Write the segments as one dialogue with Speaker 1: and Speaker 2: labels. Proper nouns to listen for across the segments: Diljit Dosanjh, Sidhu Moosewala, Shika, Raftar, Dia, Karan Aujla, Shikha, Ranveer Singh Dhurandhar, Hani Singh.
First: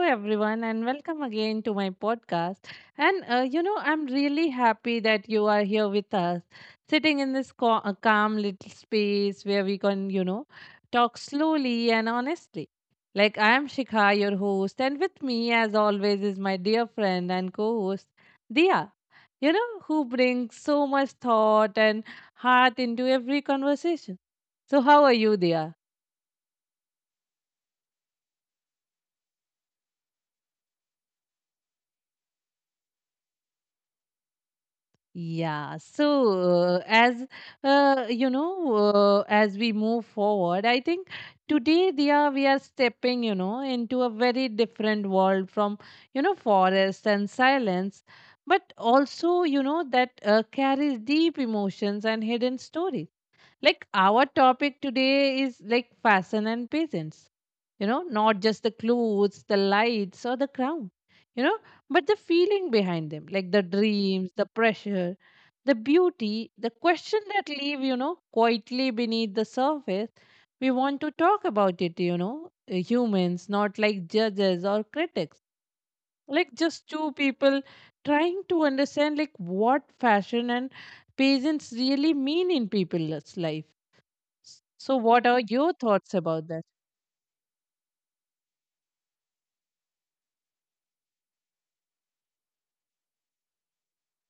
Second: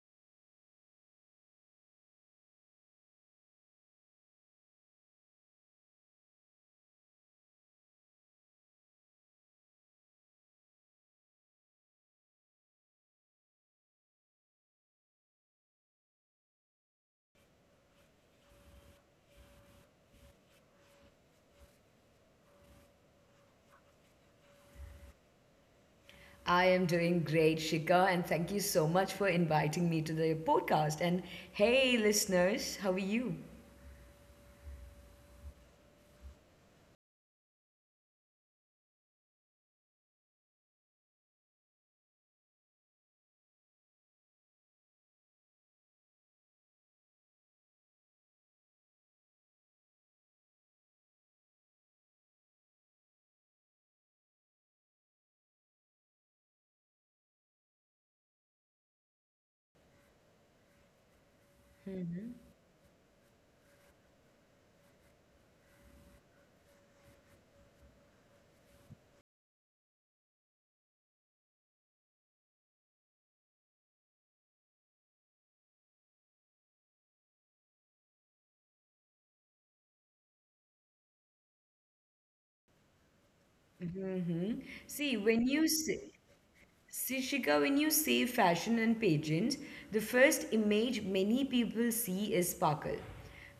Speaker 1: everyone, and welcome again to my podcast. I'm really happy that you are here with us, sitting in this calm little space where we can, talk slowly and honestly. I am Shikha, your host, and with me, as always, is my dear friend and co host, Dia, who brings so much thought and heart into every conversation. So, how are you, Dia?
Speaker 2: I am doing great, Shika, and thank you so much for inviting me to the podcast. And hey, listeners, how are you?
Speaker 1: Yeah, uh, you know, as we move forward, I think we are stepping, into a very different world from, forest and silence, but also, you know, that carries deep emotions and hidden stories. Like our topic today is like fashion and peasants. You know, not just the clothes, the lights, or the crown, you know, but the feeling behind them, like the dreams, the pressure, the beauty, the question that live, quietly beneath the surface. We want to talk about it, humans, not like judges or critics, like just two people trying to understand like what fashion and peasants really mean in people's life. So, what
Speaker 2: hmm
Speaker 1: are your
Speaker 2: See,
Speaker 1: thoughts about that?
Speaker 2: Shika, when you say fashion and pageants, the first image many people see is sparkle.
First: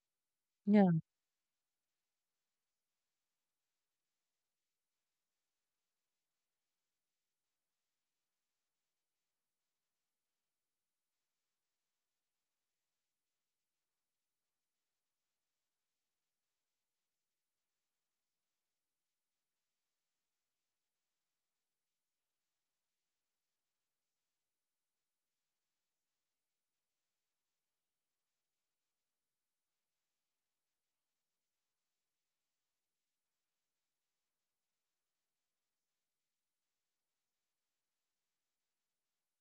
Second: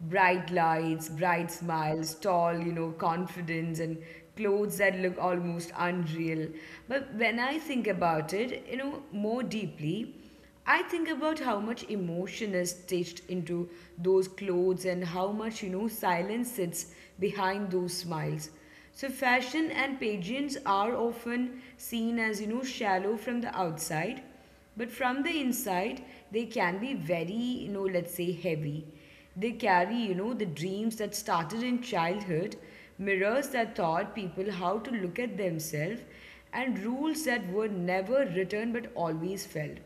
Speaker 2: Bright
Speaker 1: Yeah.
Speaker 2: lights, bright smiles, tall, confidence, and clothes that look almost unreal. But when I think about it, more deeply, I think about how much emotion is stitched into those clothes and how much, silence sits behind those smiles. So, fashion and pageants are often seen as, shallow from the outside, but from the inside, they can be very, let's say heavy. They carry, the dreams that started in childhood, mirrors that taught people how to look at themselves, and rules that were never written but always felt.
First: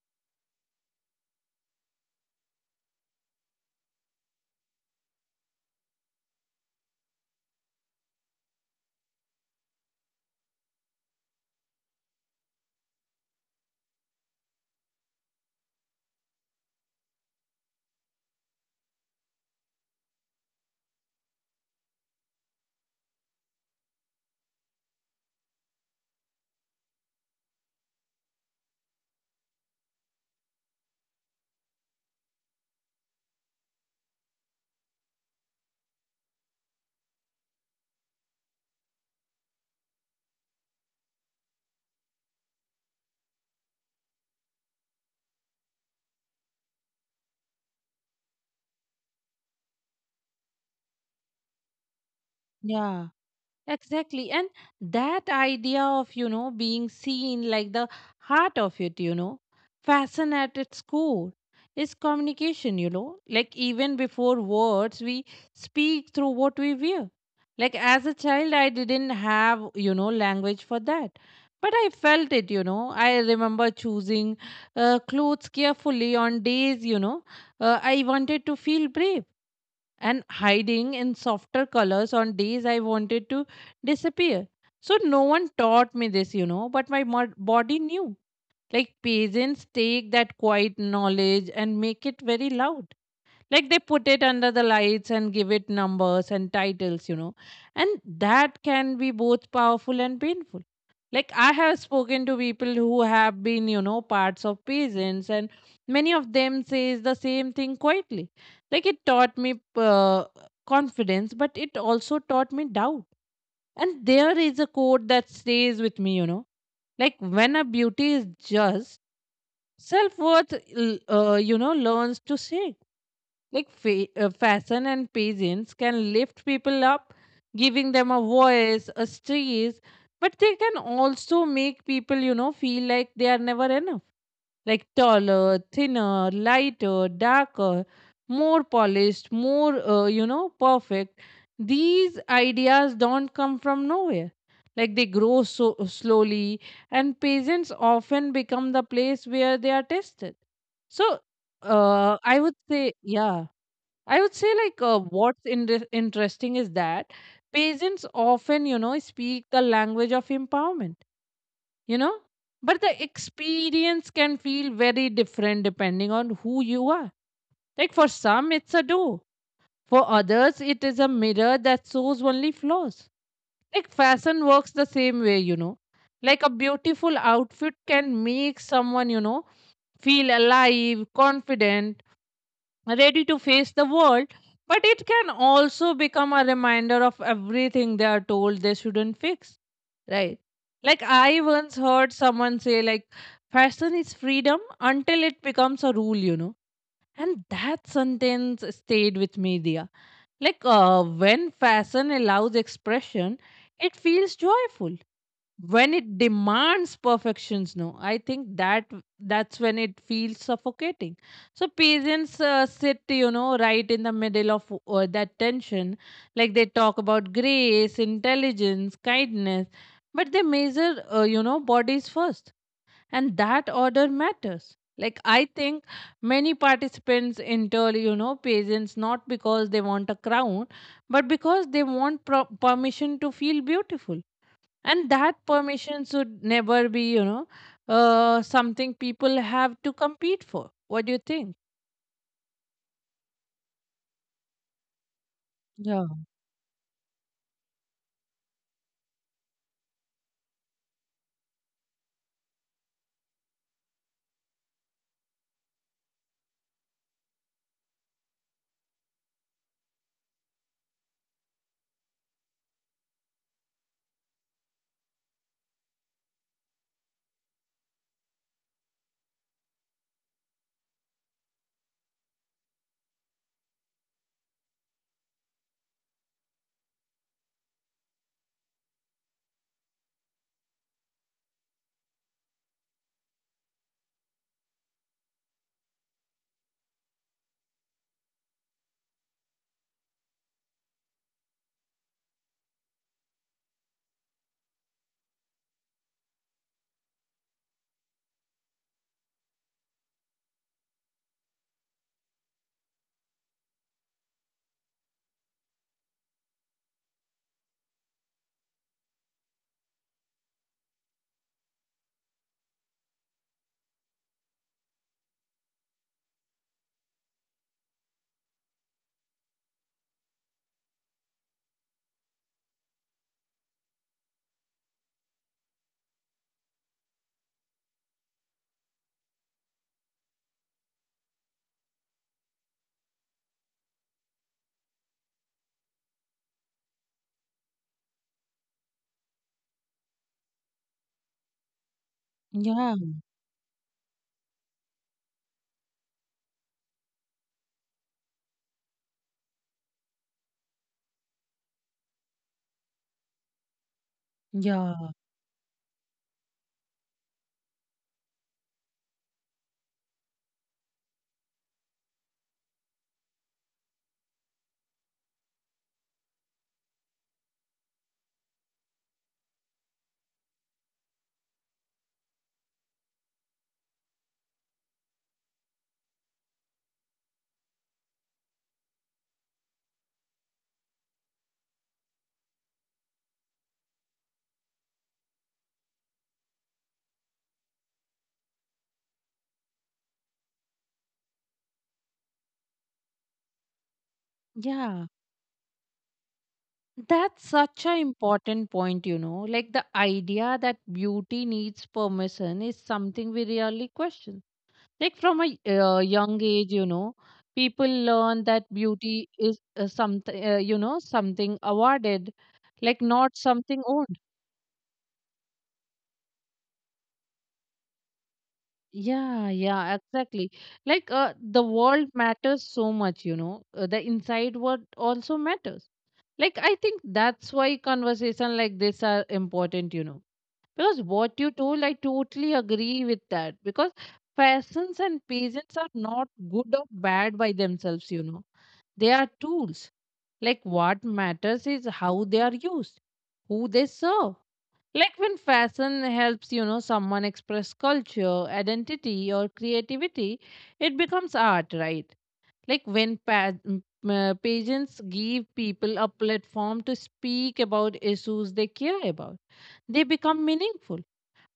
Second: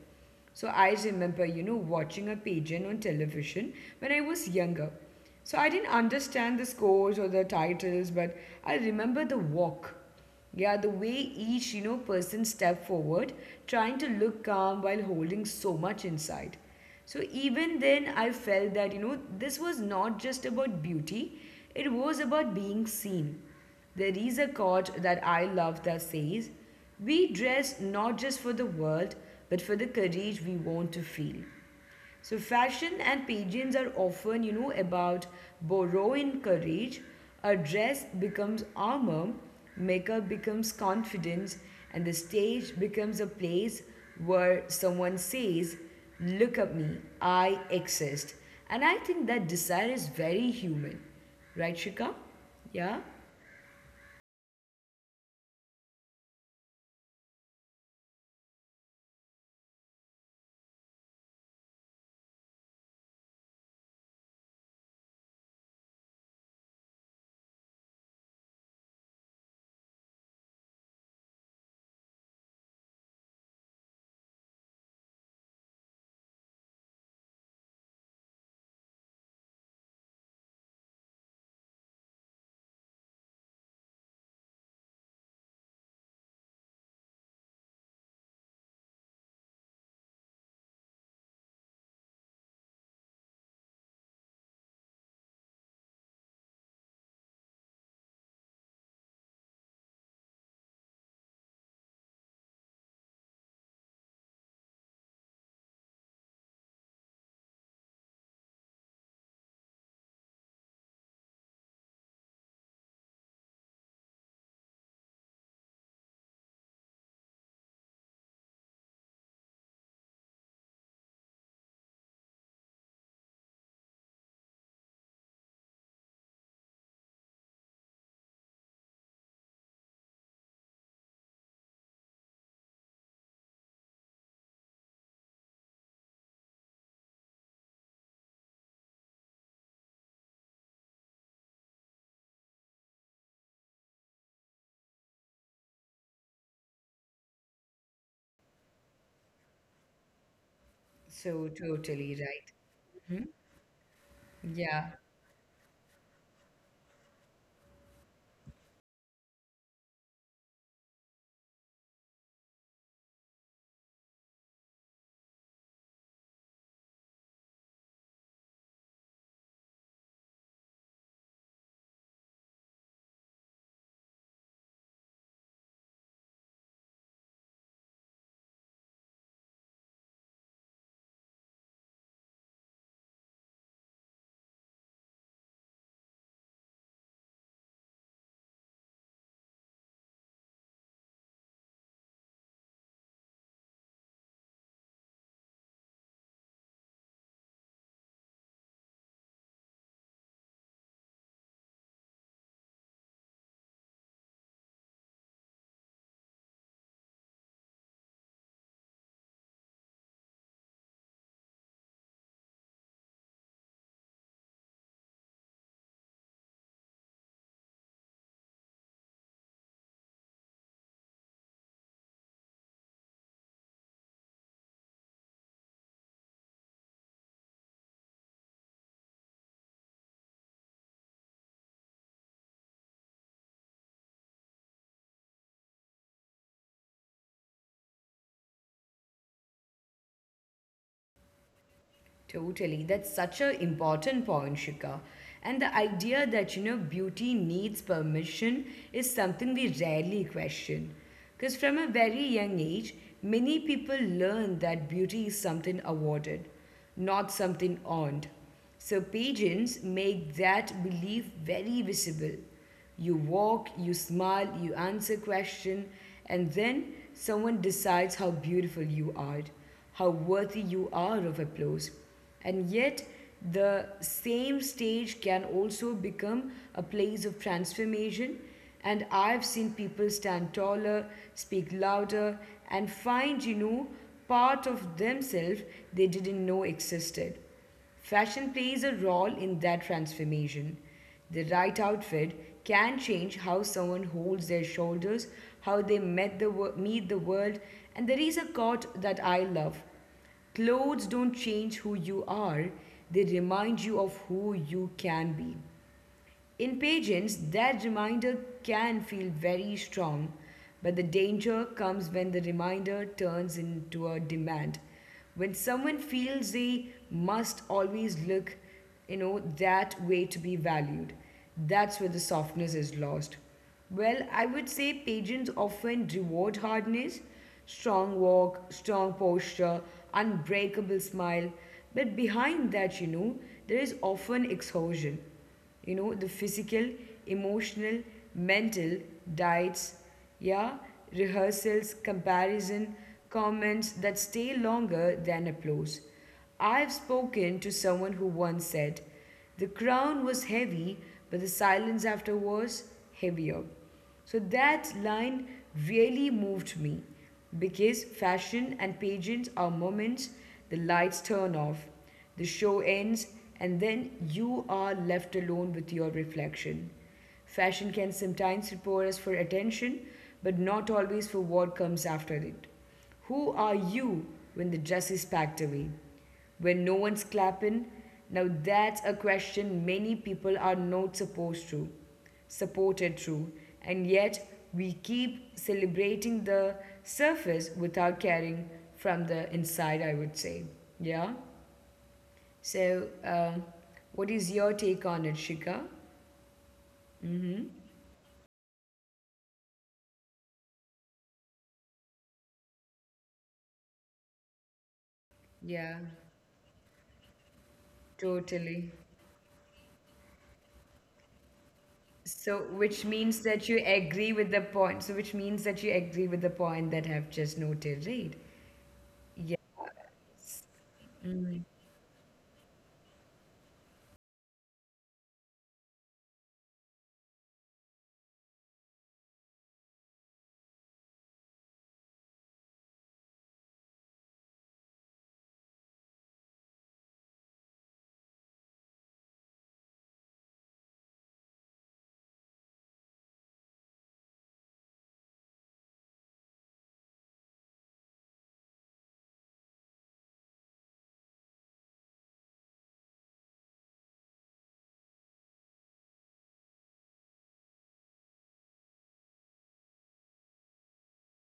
Speaker 2: So I remember, watching a pageant on television when I was younger. So I didn't understand the scores or the titles, but I remember the walk. Yeah, the way each, person stepped forward, trying to look calm while holding so much inside. So even then, I felt that, this was not just about beauty, it was about being seen. There is a quote that I love that says, "We dress not just for the world, but for the courage we want to feel." So, fashion and pageants are often, about borrowing courage. A dress becomes armor, makeup becomes confidence, and the stage becomes a place where someone says, "Look at me, I exist." And I think that desire is very human. Right, Shika? Yeah?
Speaker 1: Yeah, exactly. And that idea of, being seen like the heart of it, fashion at its core is communication, like even before words, we speak through what we wear. Like as a child, I didn't have, language for that. But I felt it. I remember choosing clothes carefully on days, I wanted to feel brave and hiding in softer colors on days I wanted to disappear. So no one taught me this, but my body knew. Like peasants take that quiet knowledge and make it very loud, like they put it under the lights and give it numbers and titles, and that can be both powerful and painful. Like I have spoken to people who have been, parts of peasants, and many of them says the same thing quietly, like it taught me confidence, but it also taught me doubt. And there is a quote that stays with me, like when a beauty is just self-worth learns to shake. Like fashion and peasants can lift people up, giving them a voice, a stage, but they can also make people, feel like they are never enough, like taller, thinner, lighter, darker, more polished, more perfect. These ideas don't come from nowhere, like they grow so slowly, and peasants often become the place where they are tested. So
Speaker 2: So totally
Speaker 1: I
Speaker 2: right.
Speaker 1: would say, yeah, I would say
Speaker 2: Yeah,
Speaker 1: what's interesting is that patients often, speak the language of empowerment, you know, but the experience can feel very different depending on who you are. Like for some, it's a door. For others, it is a mirror that shows only flaws. Like fashion works the same way, you know. Like a beautiful outfit can make someone, feel alive, confident, ready to face the world, but it can also become a reminder of everything they are told they shouldn't fix, right? Like I once heard someone say, like fashion is freedom until it becomes a rule, you know. And that sentence stayed with me, Dia. Like when fashion allows expression, it feels joyful. When it demands perfections, no I think that that's when it feels suffocating. So parents sit, you know, right in the middle of that tension. Like they talk about grace, intelligence, kindness, but they measure, bodies first, and that order matters. Like I think many participants enter, patients, not because they want a crown, but because they want permission to feel beautiful, and that permission should never be, something people have to compete for. What do you think?
Speaker 2: totally. That's such an important point, Shika. And the
Speaker 1: Yeah,
Speaker 2: idea that, beauty needs permission is something we rarely question. Because from a very young age, many people learn that beauty is something awarded, not something earned. So pageants make that belief very visible. You walk, you smile, you answer question, and then someone decides how beautiful you are, how worthy you are of applause. And yet, the same stage can also become a place of transformation. And I've seen people stand taller, speak louder, and find, part of themselves they didn't know existed. Fashion plays a role in that transformation. The right outfit can change how someone holds their shoulders, how they meet the world, and there is a quote that I love. Clothes don't change who you are, they remind you of who you can be. In patients, that reminder can feel very strong, but the danger comes when the reminder turns into a demand. When someone feels they must always look, that way to be valued, that's where the softness is lost. Well, I would say patients often reward hardness, strong walk, strong posture, unbreakable smile, but behind that, there is often exhaustion, the physical, emotional, mental, diets, yeah, rehearsals, comparison,
Speaker 1: yeah,
Speaker 2: comments that stay longer than applause. I've spoken to someone who once said, "The crown was heavy, but the silence after was heavier." So that
Speaker 1: yeah,
Speaker 2: line really moved me because fashion and pageants are moments. The lights turn off, the show ends, and then you are left alone with your reflection. Fashion can sometimes prepare us for attention, but not always for what comes after it. Who are you when the dress is packed away? When no one's clapping? Now that's a question many people are not supposed to supported through, and yet we keep celebrating the surface without caring from the inside, I would say. Yeah. So, what is your
Speaker 1: yeah,
Speaker 2: take on it, Shika?
Speaker 1: that's such an important point, you know, like the idea that beauty needs permission is something we really question. Like from a
Speaker 2: Yeah,
Speaker 1: young age, you know, people learn that
Speaker 2: totally.
Speaker 1: beauty is, something, something awarded,
Speaker 2: So,
Speaker 1: like
Speaker 2: which
Speaker 1: not
Speaker 2: means that
Speaker 1: something
Speaker 2: you
Speaker 1: owned.
Speaker 2: agree with the point. So, which means that you agree with the point that I've just noted, right?
Speaker 1: Yeah, yeah, exactly. Like the world matters so much, you know. The inside world also matters. Like I think that's why conversation like this are important, you know. Because what you told, I totally agree with that. Because peasants and peasants are not good or bad by themselves, you know. They are tools. Like what matters is how they are used, who they serve. Like when fashion helps, someone express culture, identity, or creativity, it becomes art, right? Like when pageants give people a platform to speak about issues they care about, they become meaningful.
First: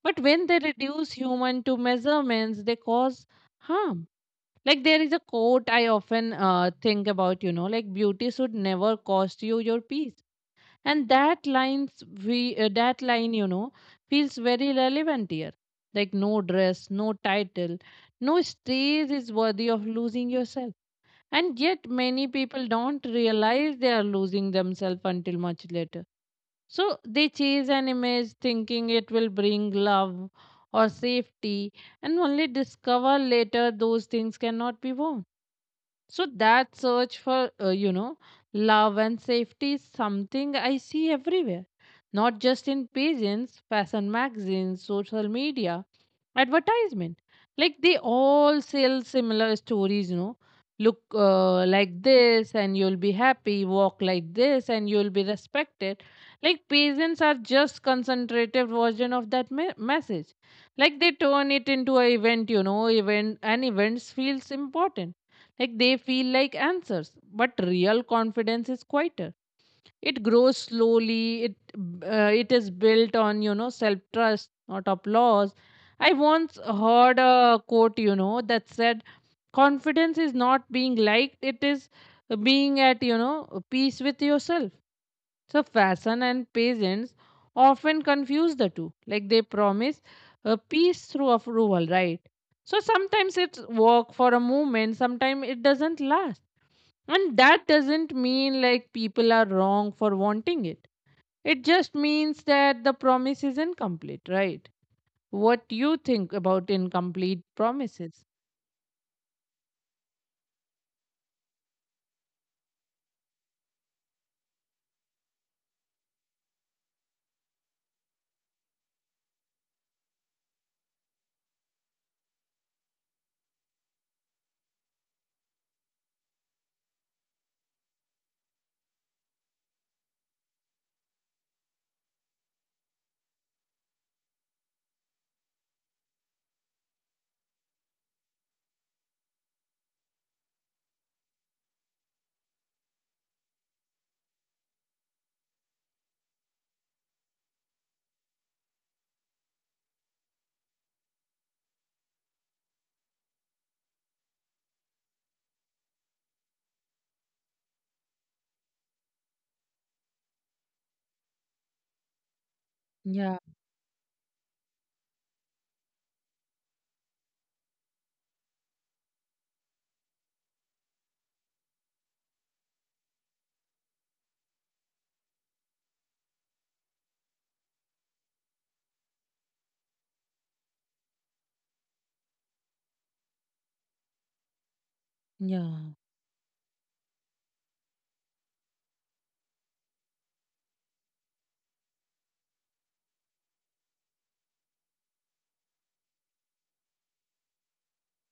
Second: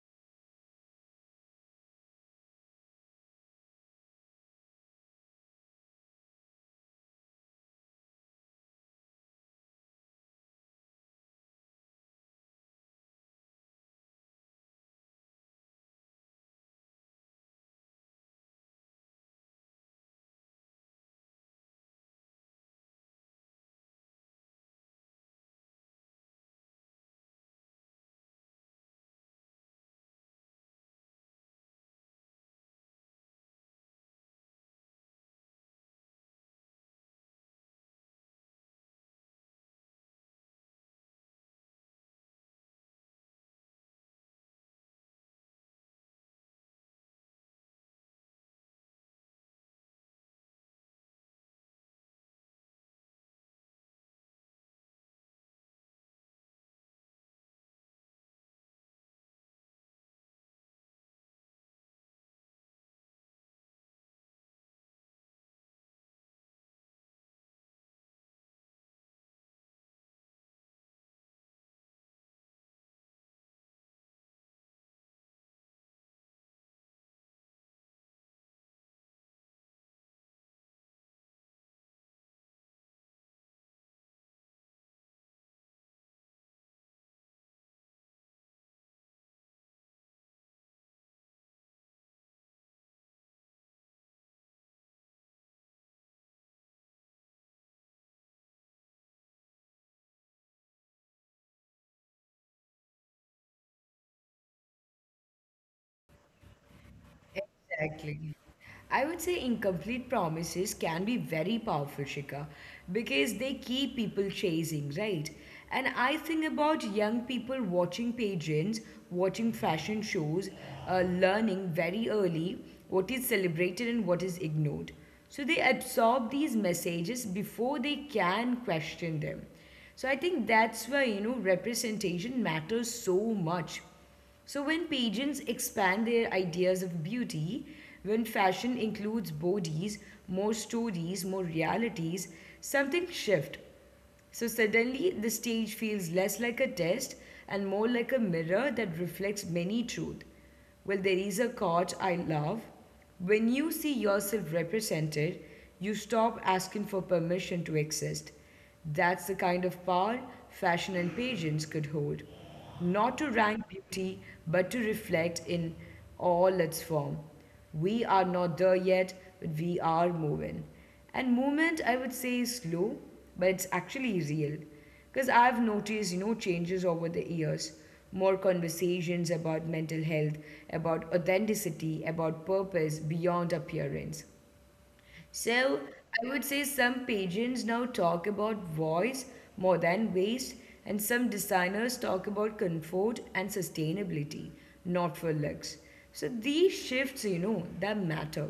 Speaker 1: But when they reduce human to measurements, they cause harm. Like there is a quote I often think about, you know, like beauty should never cost you your peace. And that line, you know, feels very relevant here. Like no dress, no title, no stage is worthy of losing yourself, and yet many people don't realize they are losing themselves until much later. So they chase an image thinking it will bring love or safety, and only discover later those things cannot be worn. So that search for, love and safety is something I see everywhere, not just in pageants, fashion magazines, social media, advertisement. Like they all sell similar stories, you know. Look like this and you'll be happy, walk like this and you'll be respected. Like pageants are just concentrated version of that message. Like they turn it into an event, you know, event, and events feels important, like they feel like answers, but real confidence is quieter. It grows slowly. It is built on, you know, self trust, not applause. I once heard a quote, you know, that said, "Confidence is not being liked; it is being at, you know, peace with yourself." So fashion and peasants often confuse the two. Like they promise a peace through approval, right? So sometimes it's work for a moment, sometimes it doesn't last, and that doesn't mean like people are wrong for wanting it. It just means that the promise is incomplete, right? What do you think about incomplete promises?
Speaker 2: Exactly. I would say incomplete promises can be very powerful, Shika, because they keep people chasing, right? And I think about young people watching pageants, watching fashion shows, learning very early what is celebrated and what is ignored. So they absorb these messages before they can question them. So I think that's why, representation matters so much. So, when pageants expand their ideas of beauty, when fashion includes bodies, more stories, more realities, something shifts. So suddenly, the stage feels less like a test and more like a mirror that reflects many truths. Well, there is a quote I love. "When you see yourself represented, you stop asking for permission to exist." That's the kind of power fashion and pageants could hold. Not to
Speaker 1: Yeah,
Speaker 2: rank beauty, but to reflect in all its form. We are not there yet, but we are moving. And movement, I would say, is slow, but it's actually real. Because I've noticed, changes over the years. More conversations about mental health, about authenticity, about purpose beyond appearance. So
Speaker 1: yeah.
Speaker 2: I would say some patrons now talk about voice more than waste, and some designers talk about comfort and sustainability, not for looks. So these shifts, that matter.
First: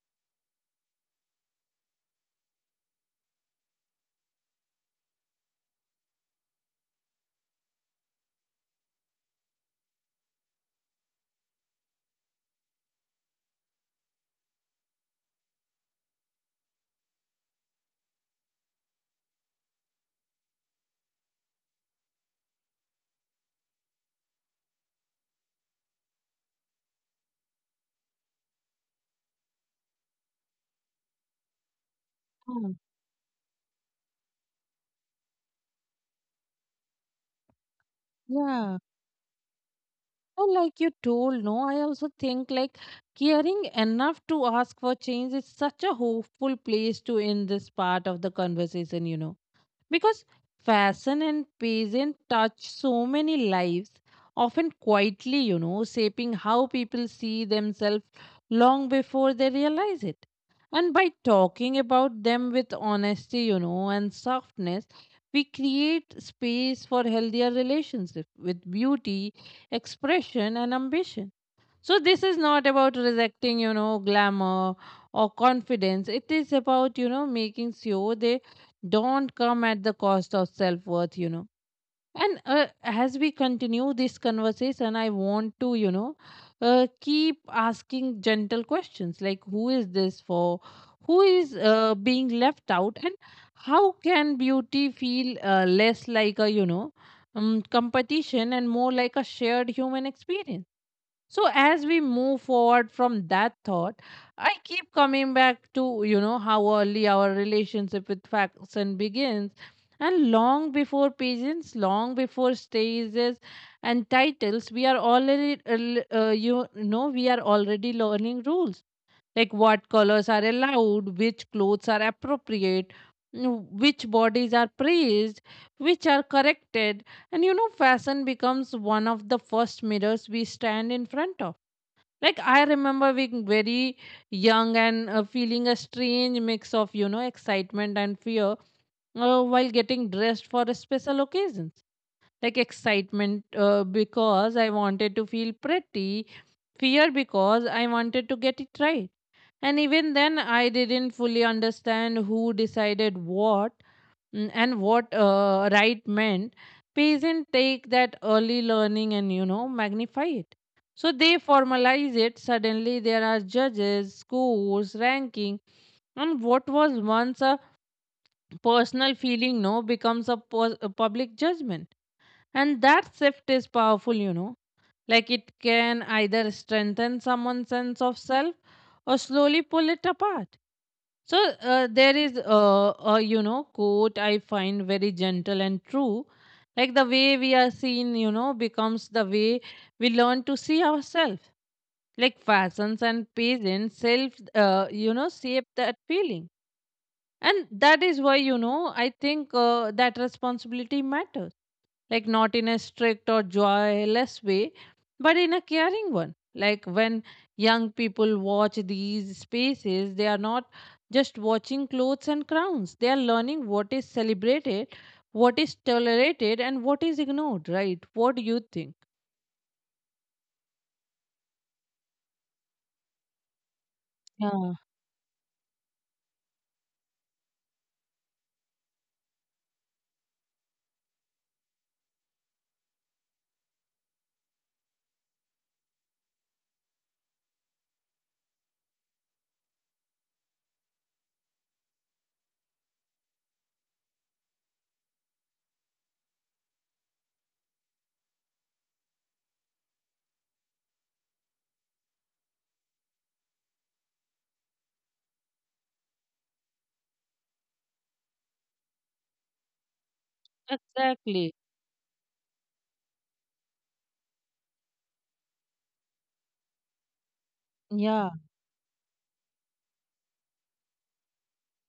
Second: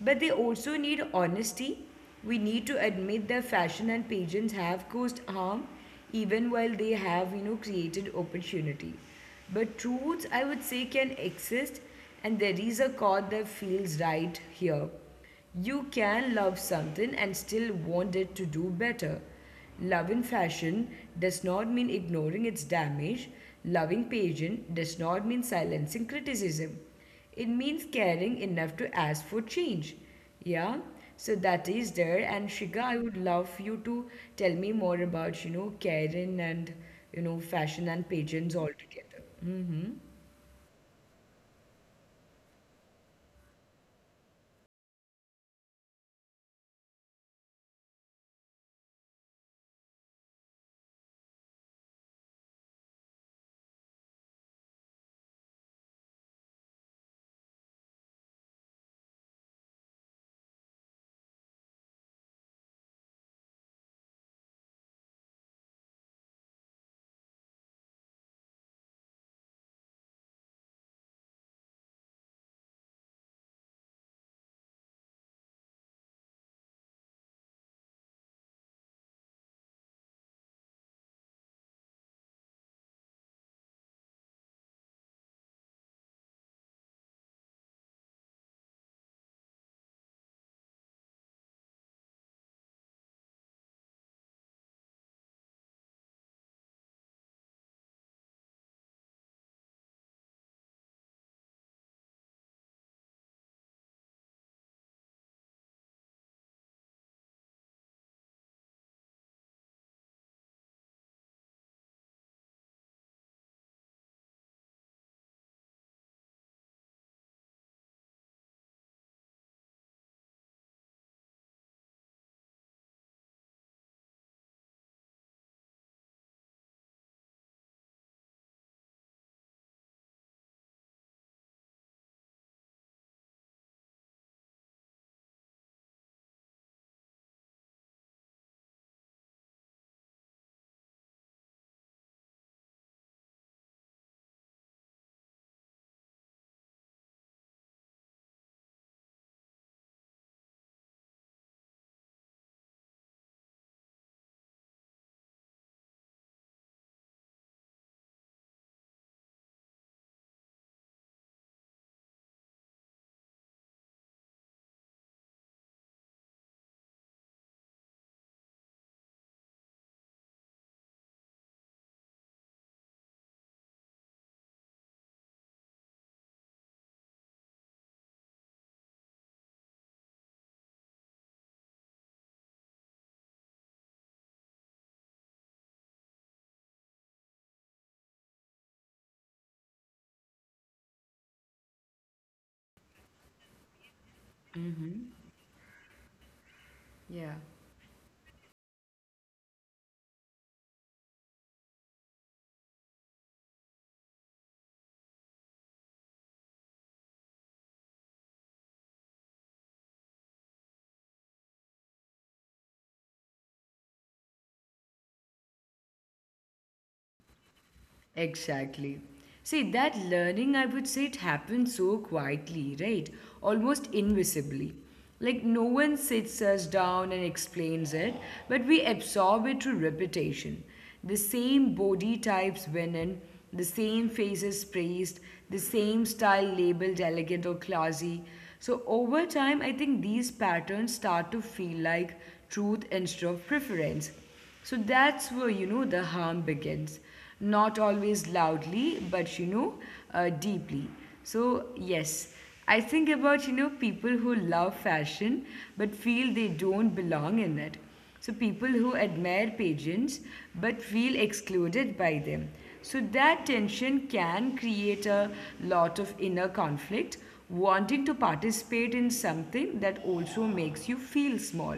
Speaker 2: But they also need honesty. We need to admit that fashion and pageants have caused harm, even while they have, created opportunity. But truths, I would say, can exist, and there is a chord that feels right here. You can love something and still want it to do better. Love in fashion does not mean ignoring its damage. Loving pageant does not mean silencing criticism. It means caring enough to ask for change. Yeah, so that is there. And
Speaker 1: Hmm.
Speaker 2: Shiga, I would love you to tell me more about, caring and, fashion and pageants all
Speaker 1: Yeah.
Speaker 2: together.
Speaker 1: Well, like you told, no, I also think like caring enough to ask for change is such a hopeful place to end this part of the conversation, you know. Because fashion and pageant touch so many lives, often quietly, you know, shaping how people see themselves long before they realize it. And by talking about them with honesty, and softness, we create space for healthier relationships with beauty, expression, and ambition. So this is not about rejecting, glamour or confidence. It is about, making sure they don't come at the cost of self-worth, you know. And as we continue this conversation, I want to, keep asking gentle questions like who is this for? Who is being left out? And how can beauty feel less like a, competition and more like a shared human experience? So as we move forward from that thought, I keep coming back to, you know, how early our relationship with fashion begins, and long before pageants, long before stages and titles, we are already we are already learning rules, like what colors are allowed, which clothes are appropriate, which bodies are praised, which are corrected. And you know, fashion becomes one of the first mirrors we stand in front of. Like, I remember being very young and feeling a strange mix of, excitement and fear while getting dressed for special occasions. Like excitement because I wanted to feel pretty, fear because I wanted to get it right. And even then, I didn't fully understand who decided what, and what right meant. Peasant take that early learning and, magnify it. So they formalize it. Suddenly, there are judges, scores, ranking, and what was once a personal feeling now becomes a public judgment. And that shift is powerful, you know. Like it can either strengthen someone's sense of self or slowly pull it apart. So there is a, you know, quote I find very gentle and true, like the way we are seen, you know, becomes the way we learn to see ourselves. Like fashions and pageants, you know, shape that feeling, and
Speaker 2: Yeah.
Speaker 1: that is why, you know, I think that responsibility matters, like not in a strict or joyless way, but in a caring one. Like when young people watch these spaces, they are not just watching clothes and crowns, they are learning what is celebrated, what is tolerated, and what is ignored, right? What do you think?
Speaker 2: Exactly. See, that learning, I would say it happens so quietly, right? Almost
Speaker 1: Yeah,
Speaker 2: invisibly. Like, no one sits us down and explains it, but we absorb it through repetition. The same body types win in, the same faces praised, the same style labeled elegant or classy. So, over time, I think these patterns start to feel like truth instead of preference. So that's where, the harm begins. Not always loudly, but, deeply. So, yes, I think about, people who love fashion but feel they don't belong in it. So, people who admire pageants but feel
Speaker 1: exactly.
Speaker 2: excluded by them. So, that tension can create a lot of inner conflict, wanting to
Speaker 1: Yeah,
Speaker 2: participate in something that also makes you feel small.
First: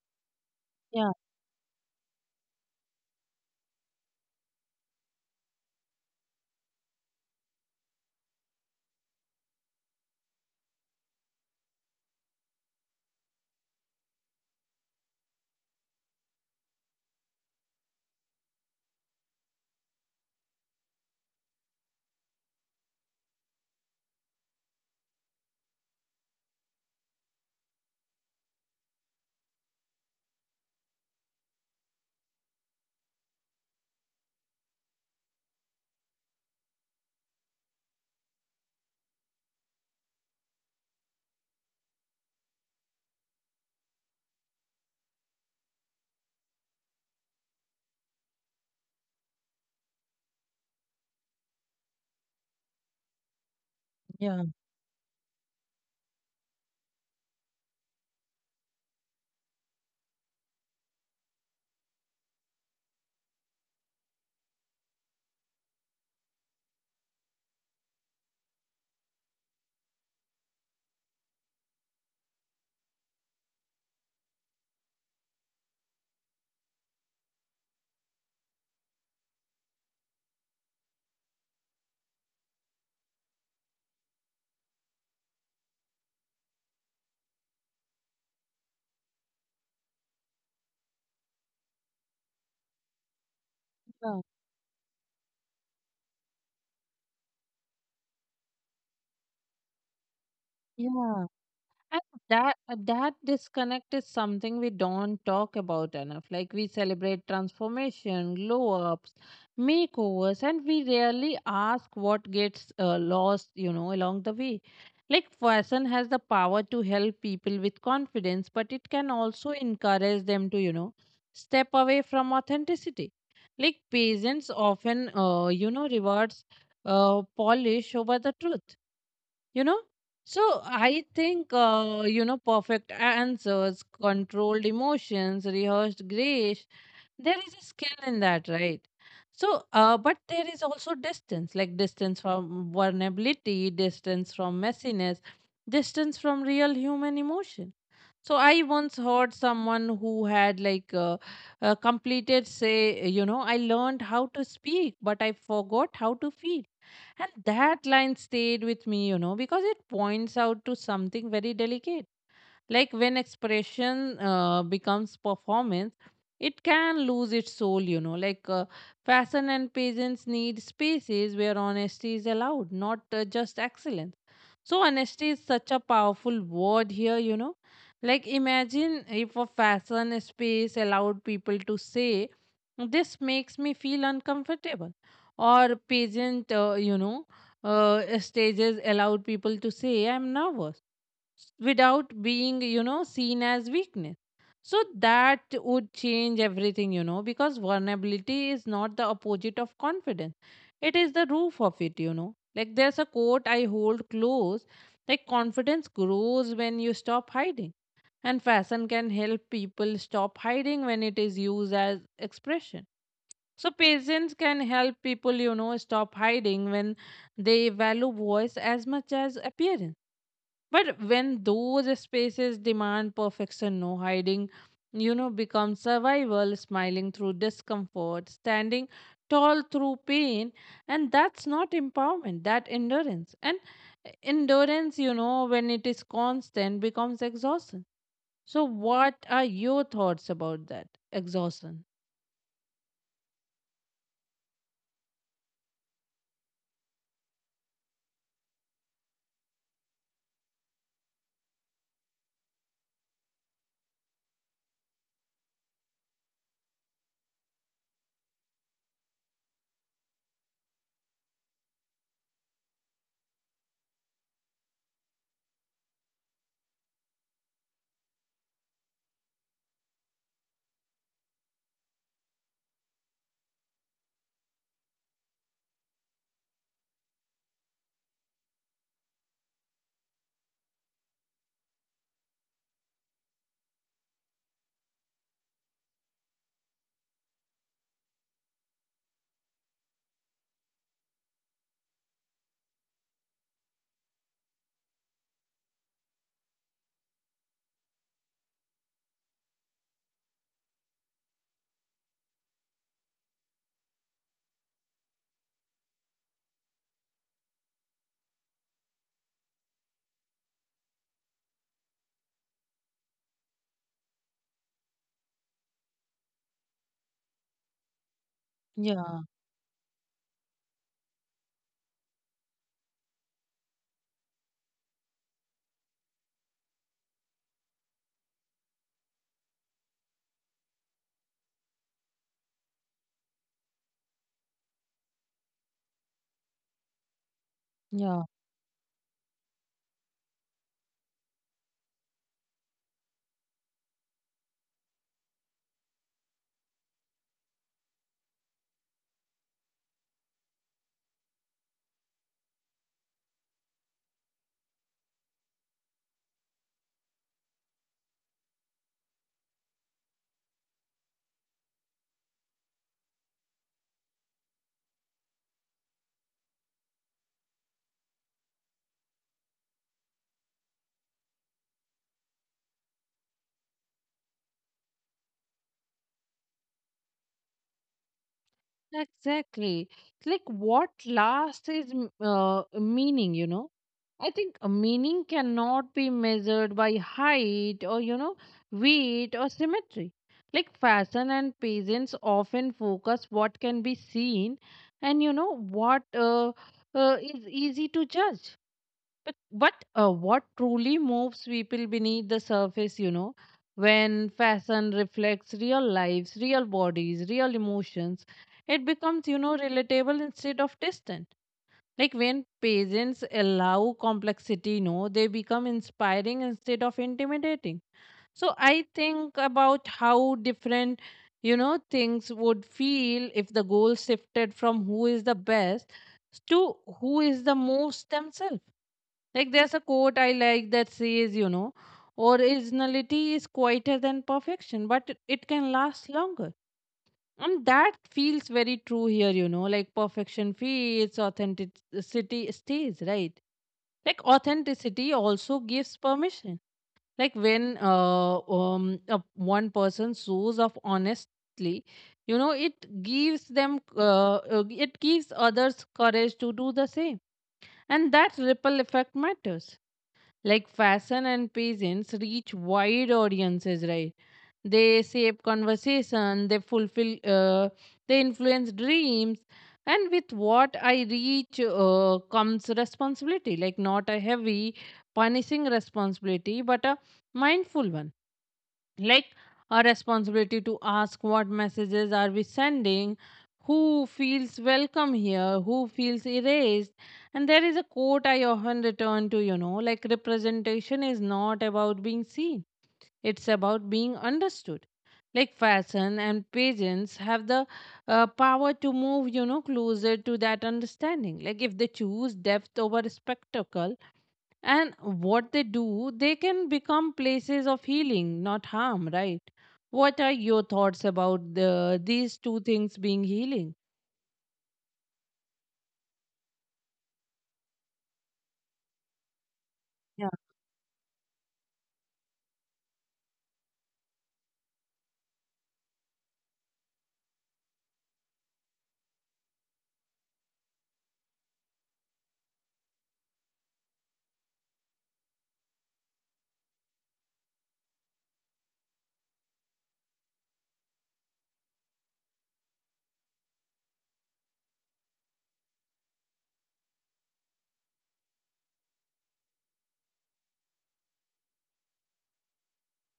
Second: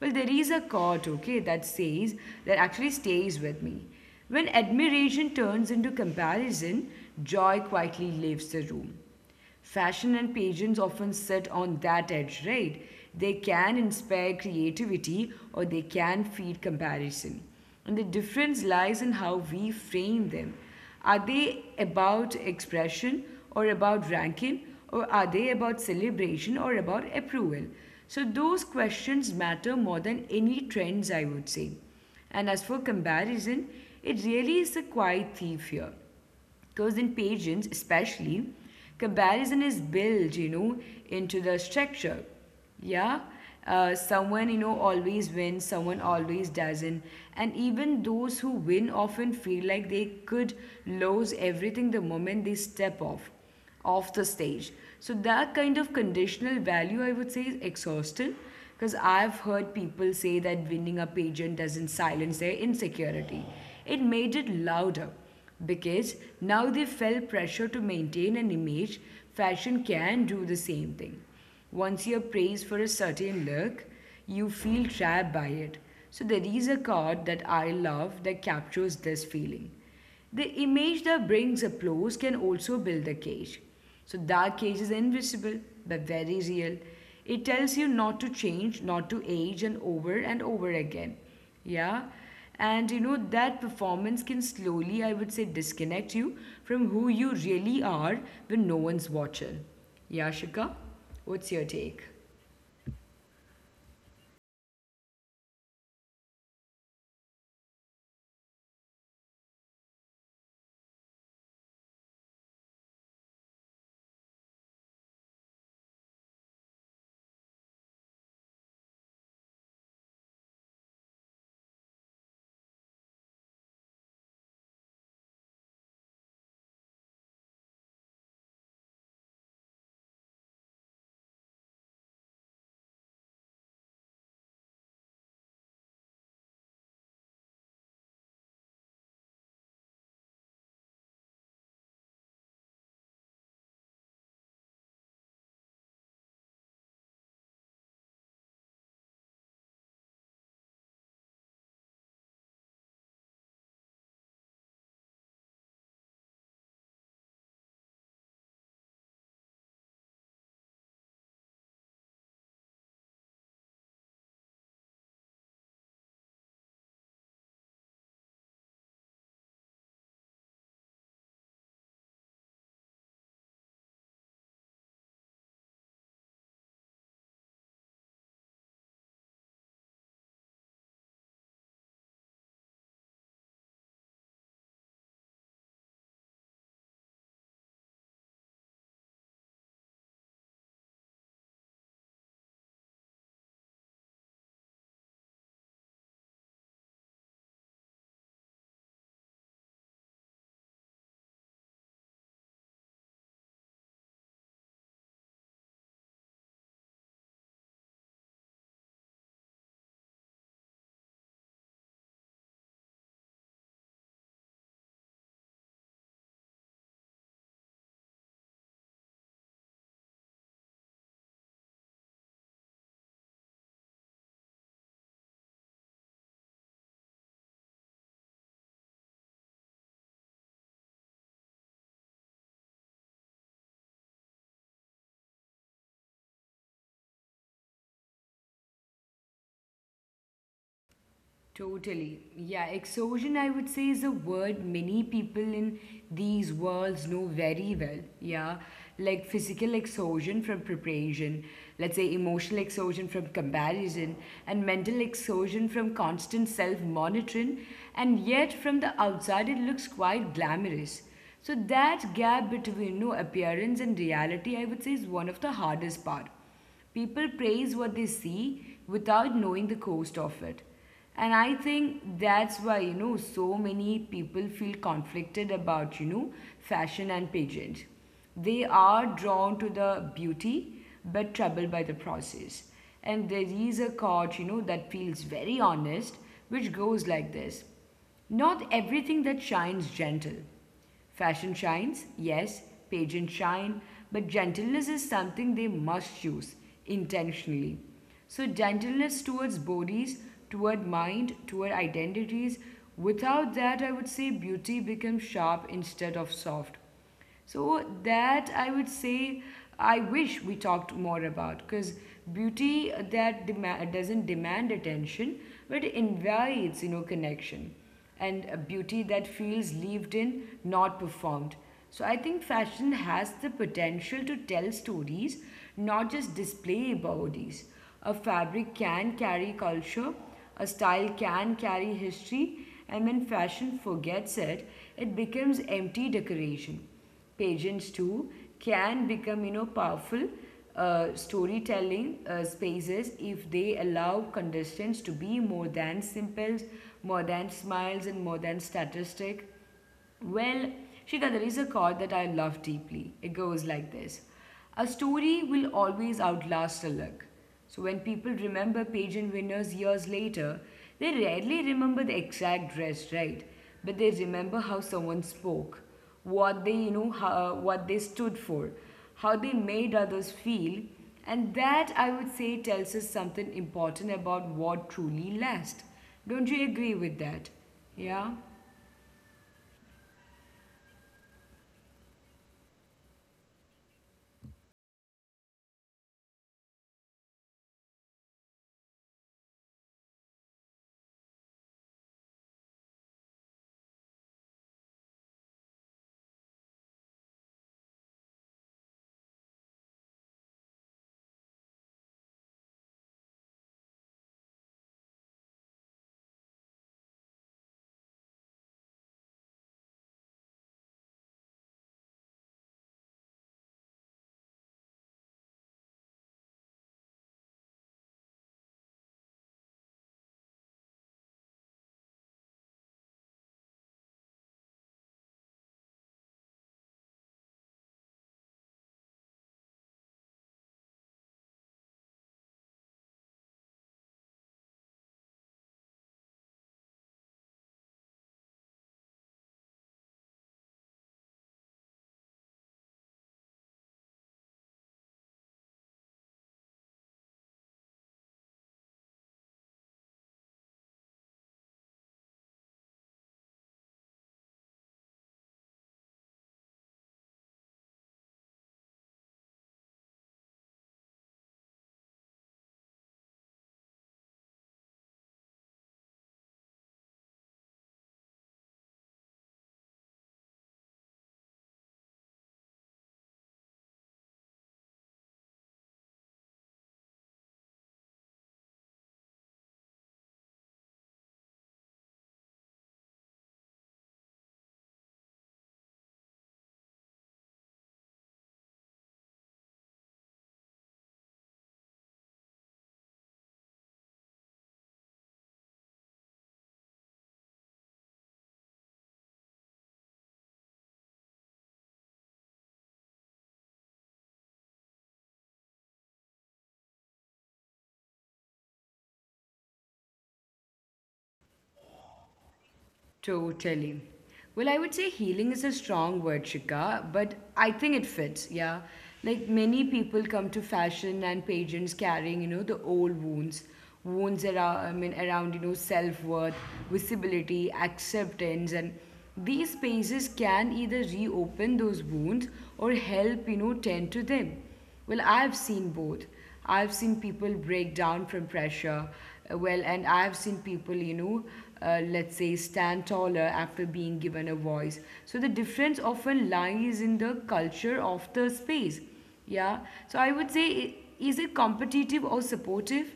Speaker 2: Well, there is a quote,
Speaker 1: yeah,
Speaker 2: okay, that says, that actually stays with me. When admiration turns into comparison, joy quietly leaves the room. Fashion and pageants often sit on that edge, right? They can inspire creativity or they can feed comparison. And the difference lies in how we frame them. Are they about expression or about ranking, or are they about celebration or about approval? So those questions matter more than any trends, I would say. And as for comparison, it really is a quiet thief here because in pageants especially comparison is built, into the structure. Yeah, someone, always wins, someone always doesn't, and even those who win often feel like they could lose everything the moment they step off the
Speaker 1: yeah,
Speaker 2: stage. So that kind of conditional value, I would say, is exhausting because I've heard people say that winning a pageant doesn't silence their insecurity. It made it louder because now they felt pressure to maintain an image. Fashion can do the same thing. Once you're praised for a certain look, you feel trapped by it. So there is a card that I love that captures this feeling. The image that brings applause can also build a cage. So that cage is invisible but very real. It tells you not to change, not to age, and over again. Yeah? And that performance
Speaker 1: yeah,
Speaker 2: can slowly, I would say, disconnect you from who you really are when no one's watching. Yeah, Shika?
Speaker 1: yeah.
Speaker 2: What's your
Speaker 1: And
Speaker 2: take?
Speaker 1: that disconnect is something we don't talk about enough. Like we celebrate transformation, glow ups, makeovers, and we rarely ask what gets lost, you know, along the way. Like fashion has the power to help people with confidence, but it can also encourage them to, you know, step away from authenticity. Like patients often, you know, rewards polish over the truth, you know. So I think you know, perfect answers, controlled emotions, rehearsed grace, there is a skill in that, right? So but there is also distance, like distance from vulnerability, distance from messiness, distance from real human emotion. So I once heard someone who had like completed say, you know, I learned how to speak but I forgot how to feel. And that line stayed with me, you know, because it points out to something very delicate. Like when expression becomes performance, it can lose its soul, you know. Like fashion and peasants need spaces where honesty is allowed, not just excellence. So, honesty is such a powerful word here, you know. Like, imagine if a fashion space allowed people to say, this makes me feel uncomfortable. Or, pageant, you know, stages allowed people to say, I'm nervous without being, you know, seen as weakness. So that would change everything, you know, because vulnerability is not the opposite of confidence. It is the roof of it, you know. Like there's a quote I hold close, like confidence grows when you stop hiding. And fashion can help people stop hiding when it is used as expression. So patience can help people, you know, stop hiding when they value voice as much as appearance, but when those spaces demand perfection, no hiding, you know, becomes survival, smiling through discomfort, standing tall through pain. And that's not empowerment, that endurance. And endurance, you know, when it is constant, becomes exhaustion. So, what are your thoughts about that exhaustion?
Speaker 2: Totally. Yeah, exhaustion, I would say, is a word many people in these worlds know very well. Yeah, like physical exhaustion from preparation, let's say emotional exhaustion from comparison, and mental exhaustion from constant self monitoring. And yet, from the outside, it looks quite glamorous. So, that gap between no appearance and reality, I would say, is one of the hardest part. People praise what they see without knowing the cost of it. And I think that's why, so many people feel conflicted about, fashion and pageant. They are drawn to the beauty but troubled by the process. And there is a quote, that feels very honest, which goes like this. Not everything that shines gentle. Fashion shines, yes, pageants shine, but gentleness is something they must choose intentionally. So, gentleness towards bodies, toward mind, toward identities. Without that, I would say beauty becomes sharp instead of soft. So that I would say I wish we talked more about because beauty doesn't demand attention but invites connection and a beauty
Speaker 1: Yeah,
Speaker 2: that feels lived in, not performed. So I think fashion has the potential to tell stories, not just display bodies. A fabric can carry culture, a style can carry history, and when fashion forgets it, it becomes empty decoration. Pageants,
Speaker 1: yeah.
Speaker 2: too, can become, you know, powerful storytelling spaces if they allow contestants to be more than simples, more than smiles, and more than statistic. Well, Shita, there is a quote that I love deeply. It goes like this: a story will always outlast a look. So when people remember pageant winners years later, they rarely remember the exact dress, right? But they remember how someone spoke, what they, you know, how, what they stood for, how they made others feel, and that, I would say, tells us something important about what truly lasts. Don't you agree with that? Yeah?
Speaker 1: Exactly. Like, what last is meaning, you know? I think a meaning cannot be measured by height or, you know, weight or symmetry. Like fashion and peasants often focus what can be seen and, you know, what is easy to judge. But what truly moves people beneath the surface, you know, when fashion reflects real lives, real bodies, real emotions, it becomes, you know, relatable instead of distant. Like when parents allow complexity, no, they become inspiring instead of intimidating. So I think about how different, you know, things would feel if the goal shifted from who is the best to who is the most themselves. Like there's a quote I like that says, you know, originality is quieter than perfection, but it can last longer, and that feels very true here, you know, like perfection feels, authenticity stays, right? Like authenticity also gives permission. Like when one person shows off honestly, you know, it gives others courage to do the same. And that ripple effect matters. Like fashion and pageants reach wide audiences, right? They shape conversation, they influence dreams. And with what I reach comes responsibility, like not a heavy, punishing responsibility, but a mindful one. Like a responsibility to ask what messages are we sending, who feels welcome here, who feels erased. And there is a quote I often return to, you know, like representation is not about being seen, it's about being understood. Like fashion and pageants have the power to move, you know, closer to that understanding. Like if they choose depth over spectacle and what they do, they can become places of healing, not harm, right? What are your thoughts about the, these two things being healing?
Speaker 2: Totally. Well, I would say healing is a strong word, Shika, but I think it fits, yeah. Like many people
Speaker 1: Yeah.
Speaker 2: come to fashion and pageants carrying, you know, the old wounds. Wounds around, I mean, around, you know, self-worth, visibility, acceptance, and these spaces can either reopen those wounds or help, you know, tend to them. Well, I've seen both. I've seen people break down from pressure. Well, and I've seen people, you know, let's say stand taller after being given a voice. So the difference often lies in the culture of the space. Yeah. So I would say, is it competitive or supportive?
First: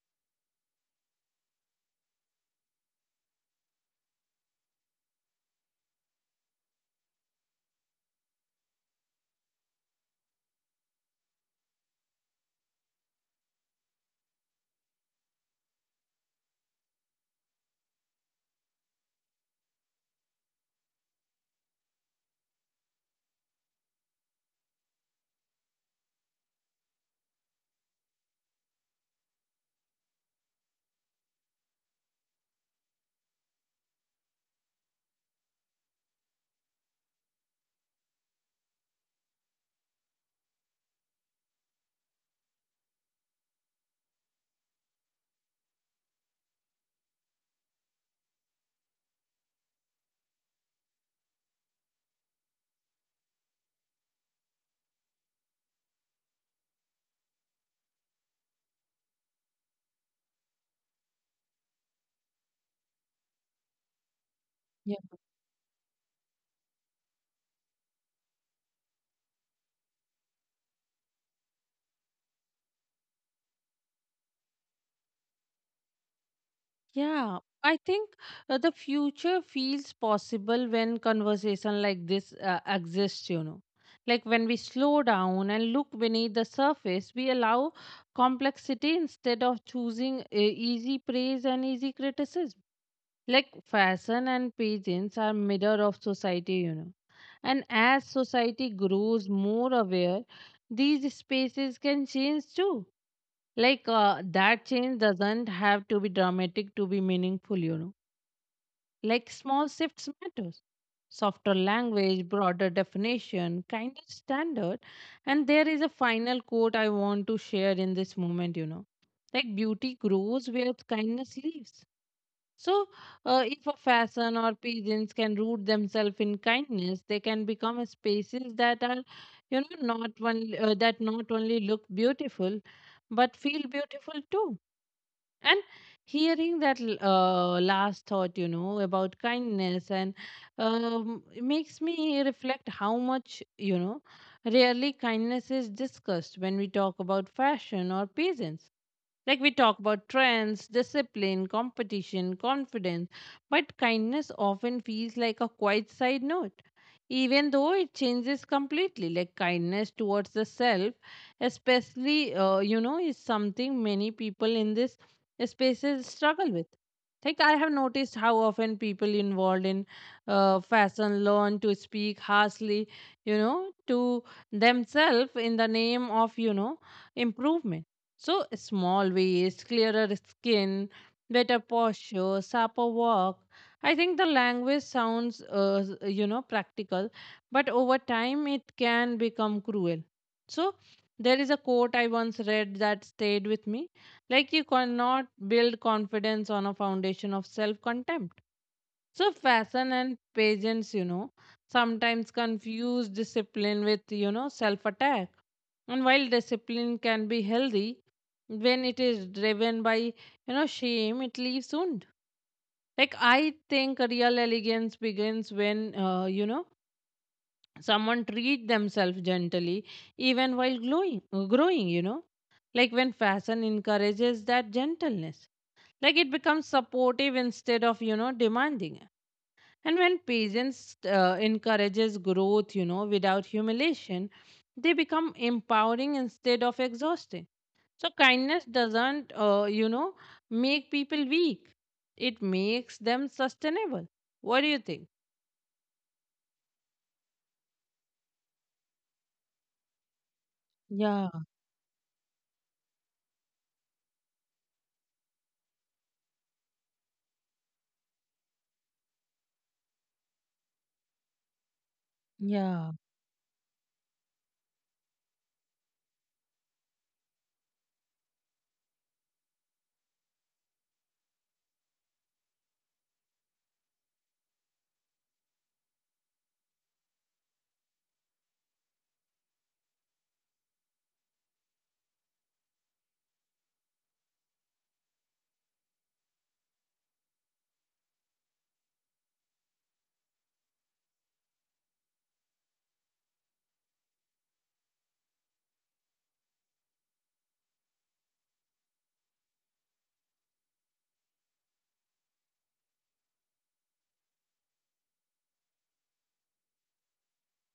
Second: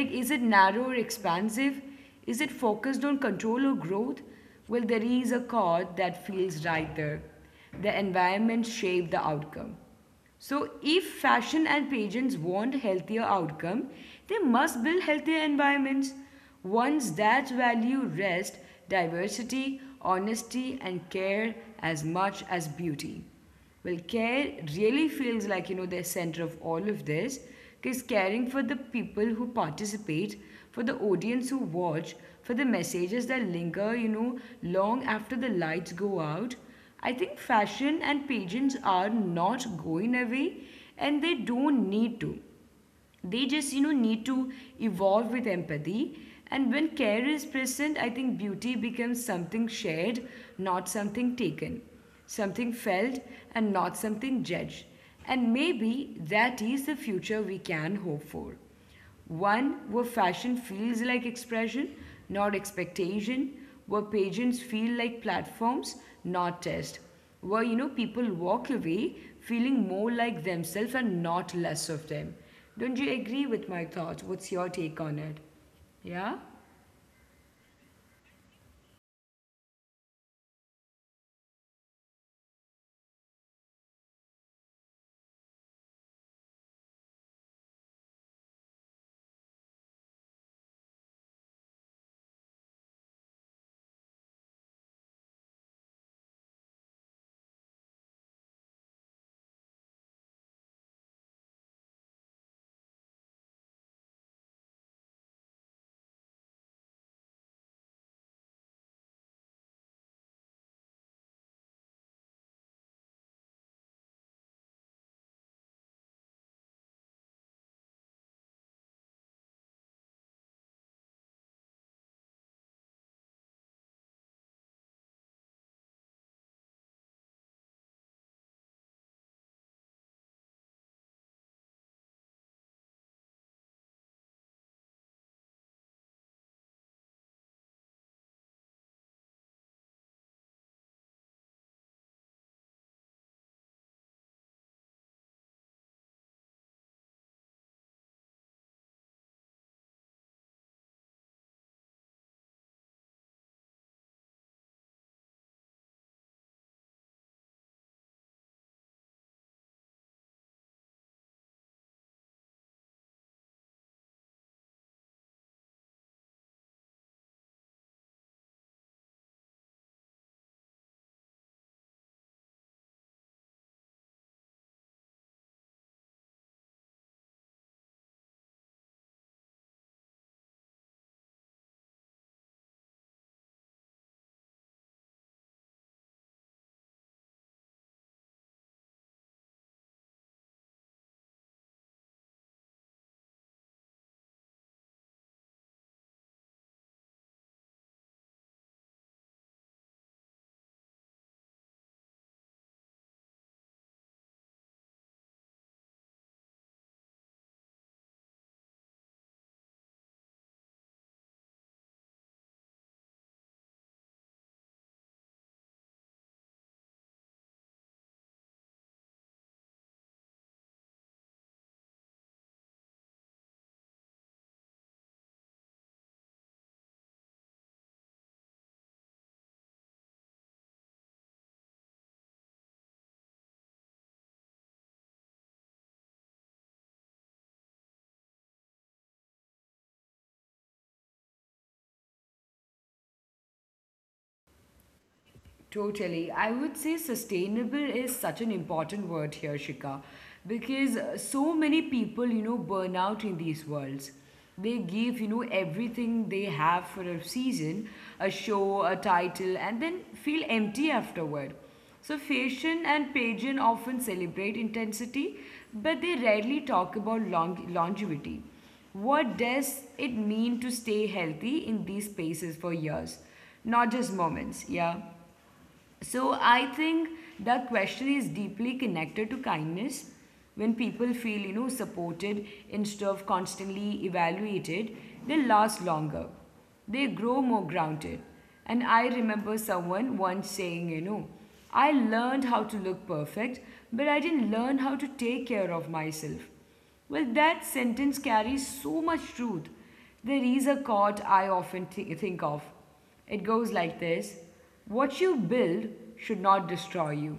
Speaker 2: Like, is it narrow or expansive? Is it focused on control or growth? Well, there is a chord that feels right there. The environment shaped the outcome. So if fashion and pageants want healthier outcome, they must build healthier environments, ones that value rest, diversity, honesty, and care as much as beauty. Well, care really feels like, you know, the center of all of this, because caring for the people who participate, for the audience who watch, for the messages that linger, you know, long after the lights go out. I think fashion and pageants are not going away, and they don't need to. They just, you know, need to evolve with empathy. And when care is present, I think beauty becomes something shared, not something taken, something felt, and not something judged. And maybe that is the future we can hope for, one where fashion feels like expression, not expectation, where pageants
Speaker 1: Yeah.
Speaker 2: feel like platforms, not tests, where, you know, people walk away feeling more like themselves and not less of them. Don't you agree with my thoughts? What's your take on it? Yeah?
Speaker 1: Yeah, I think the future feels possible when conversation like this exists, you know. Like when we slow down and look beneath the surface, we allow complexity instead of choosing easy praise and easy criticism. Like fashion and pageants are mirror of society, you know. And as society grows more aware, these spaces can change too. Like that change doesn't have to be dramatic to be meaningful, you know, like small shifts matters, softer language, broader definition, kinder standard. And there is a final quote I want to share in this moment, you know, like beauty grows where kindness lives. So if a fashion or pigeons can root themselves in kindness, they can become a spaces that are, you know, not one that not only look beautiful but feel beautiful too. And hearing that last thought, you know, about kindness, and it makes me reflect how much, you know, rarely kindness is discussed when we talk about fashion or peasants. Like we talk about trends, discipline, competition, confidence, but kindness often feels like a quiet side note, even though it changes completely. Like kindness towards the self, especially, you know, is something many people in this spaces struggle with. Like I have noticed how often people involved in fashion learn to speak harshly, you know, to themselves in the name of, you know, improvement. So small waist, clearer skin, better posture, sharper walk. I think the language sounds, you know, practical, but over time it can become cruel. So there is a quote I once read that stayed with me, like you cannot build confidence on a foundation of self-contempt. So fashion and pageants, you know, sometimes confuse discipline with, you know, self-attack. And while discipline can be healthy, when it is driven by, you know, shame, it leaves wound. Like I think real elegance begins when, you know, someone treat themselves gently, even while glowing, growing, you know. Like when fashion encourages that gentleness, like it becomes supportive instead of, you know, demanding. And when patience encourages growth, you know, without humiliation, they become empowering instead of exhausting. So kindness doesn't, you know, make people weak. It makes them sustainable. What do you think?
Speaker 2: Totally. I would say sustainable is such an important word here, Shika, because
Speaker 1: Yeah,
Speaker 2: so many people, you know, burn out in these worlds. They give, you know, everything they have for a season, a show, a title, and then feel empty afterward. So
Speaker 1: yeah,
Speaker 2: fashion and pageant often celebrate intensity, but they rarely talk about longevity. What does it mean to stay healthy in these spaces for years? Not just moments, yeah. So I think the question is deeply connected to kindness. When people feel, you know, supported instead of constantly evaluated, they last longer. They grow more grounded. And I remember someone once saying, you know, I learned how to look perfect, but I didn't learn how to take care of myself. Well, that sentence carries so much truth. There is a quote I often think of. It goes like this: what you build should not destroy you.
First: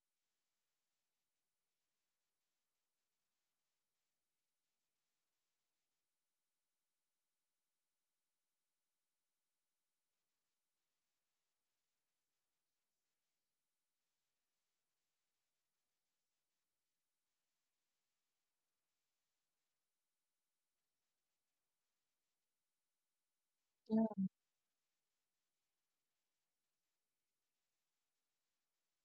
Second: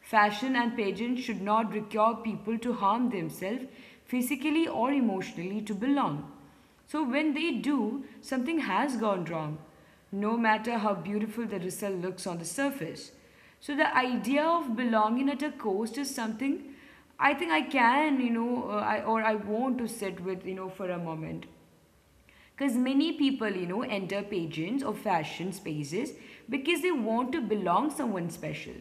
Speaker 2: Fashion and pageants should not require people to harm themselves physically or emotionally to belong. So when they do, something has gone wrong, no matter how beautiful the result looks on the surface. So the idea of belonging at a coast is something I think I can, you know, I, or I want to sit with, you know, for a moment. Because many people, you know, enter pageants or fashion spaces because they want to belong someone special.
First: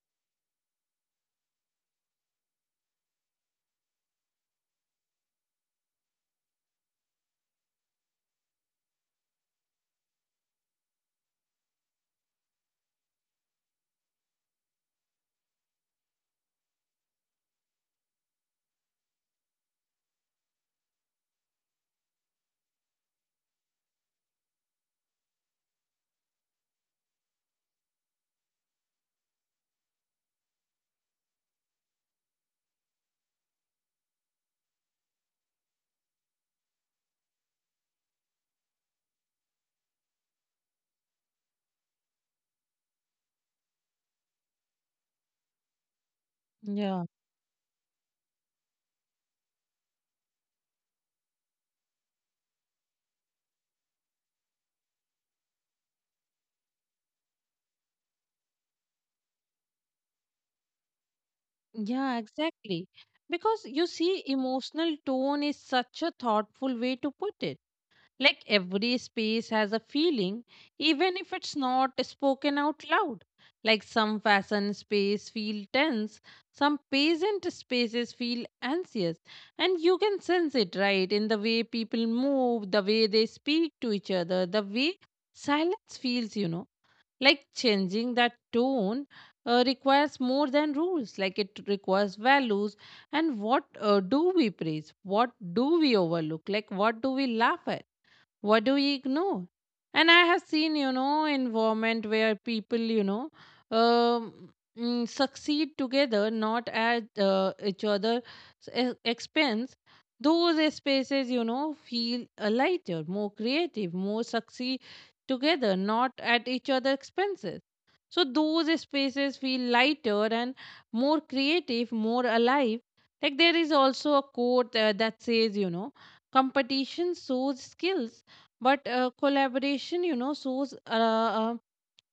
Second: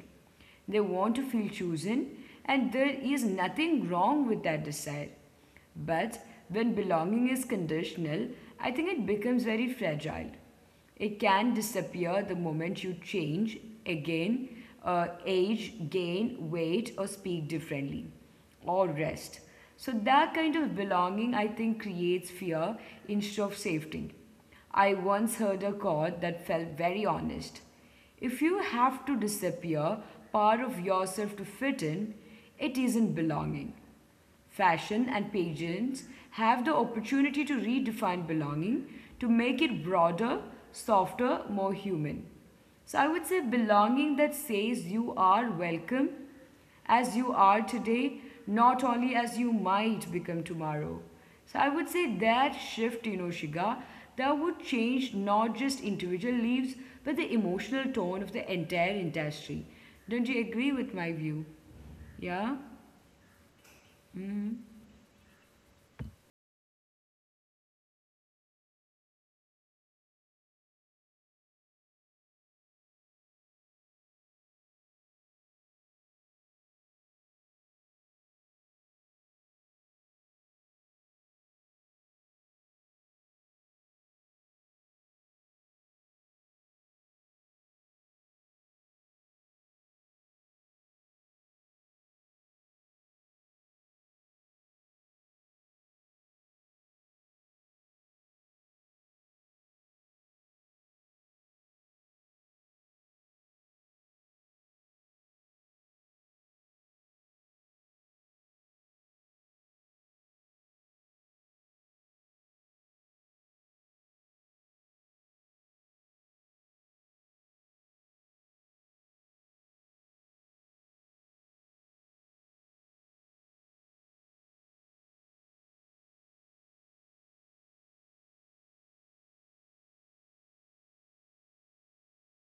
Speaker 2: They want to feel chosen, and there is nothing wrong with that desire. But when belonging is conditional, I think it becomes very fragile. It can disappear the moment you change again, age, gain weight, or speak differently, or rest. So that kind of belonging, I think, creates fear instead of safety. I once heard a quote that felt very honest. If you have to disappear part of yourself to fit in, it isn't belonging. Fashion and pageants have the opportunity to redefine belonging, to make it broader, softer, more human. So I would say belonging that says you are welcome as you
Speaker 1: yeah.
Speaker 2: are today, not only as you might become tomorrow. So I would say that shift, you know, Shiga, that would change not just individual lives, but the emotional tone of the entire industry. Don't you agree with my view? Yeah?
Speaker 1: Yeah, exactly. Because you see, emotional tone is such a thoughtful way to put it. Like every space has a feeling, even if it's not spoken out loud. Like some fashion space feel tense, some patient spaces feel anxious, and you can sense it right in the way people move, the way they speak to each other, the way silence feels, you know. Like changing that tone requires more than rules, like it requires values. And what do we praise? What do we overlook? Like what do we laugh at? What do we ignore? And I have seen, you know, environment where people, you know, um, succeed together not at each other's expense. Those spaces, you know, feel lighter, more creative, more succeed together not at each other's expenses. So those spaces feel lighter and more creative, more alive. Like there is also a quote that says, you know, competition shows skills, but collaboration, you know, shows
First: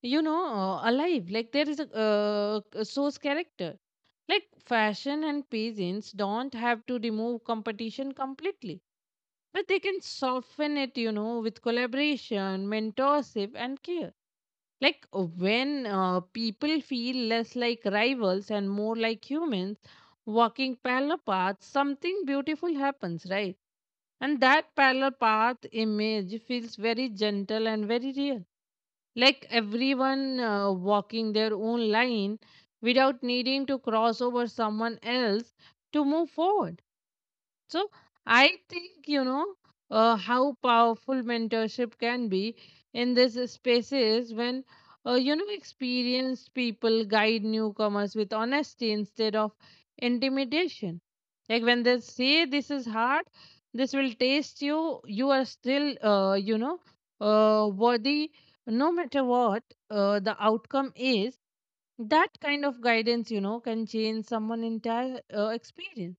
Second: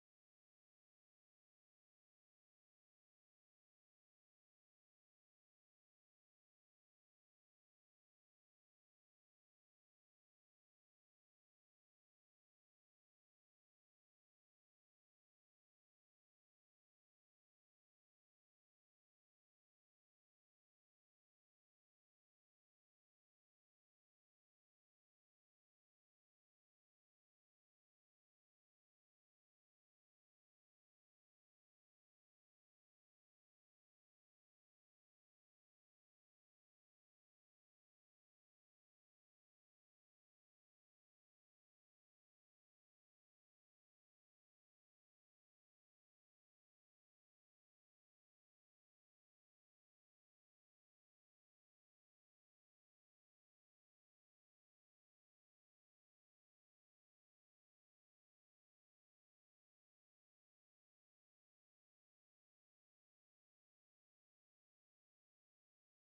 Speaker 1: you know, alive, like there is a shows character. Like fashion and peasants don't have to remove competition completely, but they can soften it, you know, with collaboration, mentorship and care. Like when people feel less like rivals and more like humans walking parallel paths, something beautiful happens, right? And that parallel path image feels very gentle and very real. Like everyone walking their own line without needing to cross over someone else to move forward. So I think, you know, how powerful mentorship can be in this spaces when, you know, experienced people guide newcomers with honesty instead of intimidation. Like when they say this is hard, this will taste you, you are still, you know, worthy no matter what the outcome is. That kind of guidance, you know, can change someone' entire experience.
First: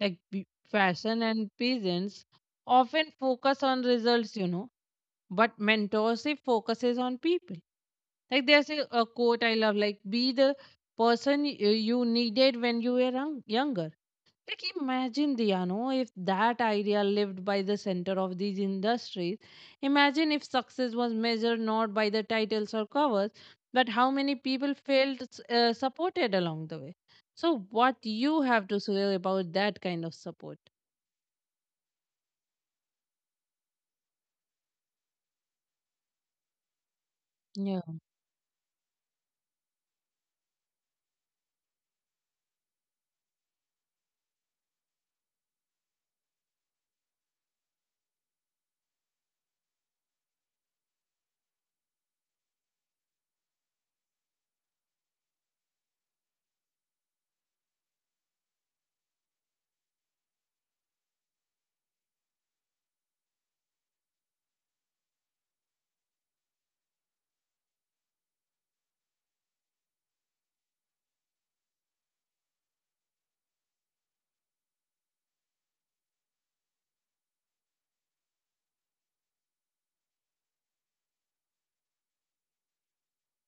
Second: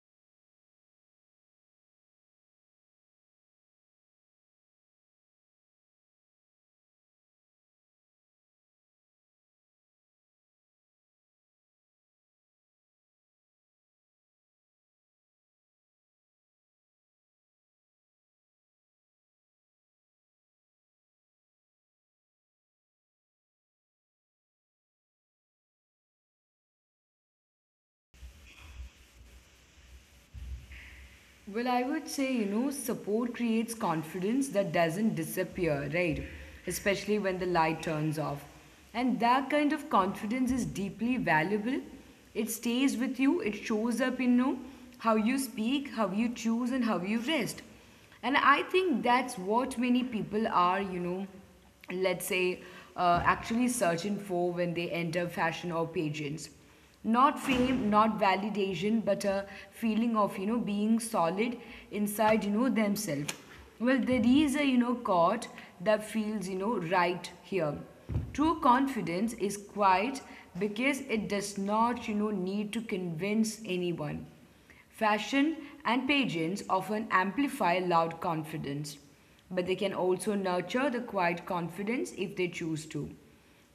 Speaker 1: Like fashion and peasants often focus on results, you know, but mentorship focuses on people. Like there's a quote I love, like be the person you needed when you were younger. Like imagine the, you know, if that idea lived by the center of these industries. Imagine if success was measured not by the titles or covers, but how many people felt supported along the way. So what you have to say about that kind of support?
Speaker 2: Well, I would say, you know, support creates confidence that doesn't disappear, right? Especially when the
Speaker 1: Yeah,
Speaker 2: light turns off. And that kind of confidence is deeply valuable. It stays with you, it shows up in, you know, how you speak, how you choose, and how you rest. And I think that's what many people are, you know, let's say, actually searching for when they enter fashion or pageants. Not fame, not validation, but a feeling of, you know, being solid inside, you know, themselves. Well, there is a, you know, chord that feels, you know, right here. True confidence is quiet because it does not, you know, need to convince anyone. Fashion and pageants often amplify loud confidence, but they can also nurture the quiet confidence if they choose to.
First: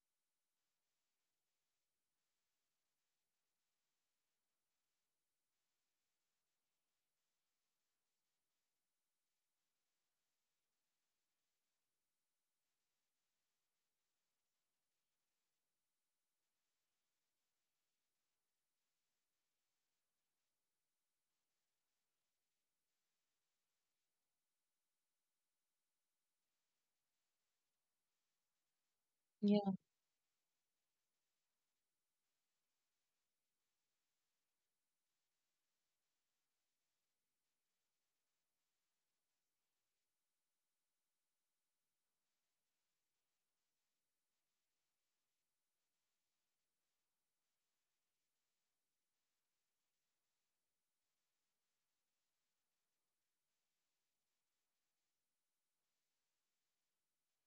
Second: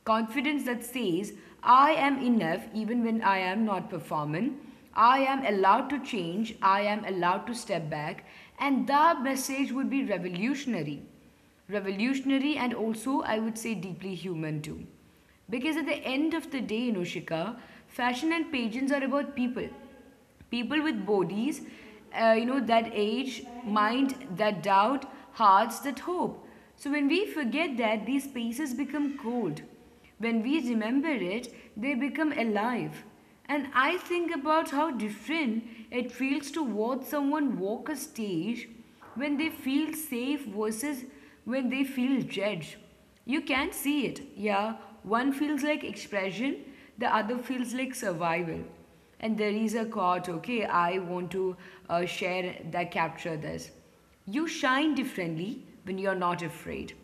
Speaker 2: Confidence that says, I am enough even when I am not performing. I am allowed to change. I am allowed to step back. And that message would be revolutionary. Revolutionary and also, I would say, deeply human too. Because at the end of the day, you know, Shika, fashion and pageants are about people, people with bodies, you know, that age, mind that doubt, hearts that hope. So when we forget that, these spaces become
Speaker 1: yeah,
Speaker 2: cold. When we remember it, they become alive. And I think about how different it feels to watch someone walk a stage when they feel safe versus when they feel judged. You can't see it. Yeah, one feels like expression, the other feels like survival. And there is a quote, okay, I want to share that capture this. You shine differently when you're not afraid.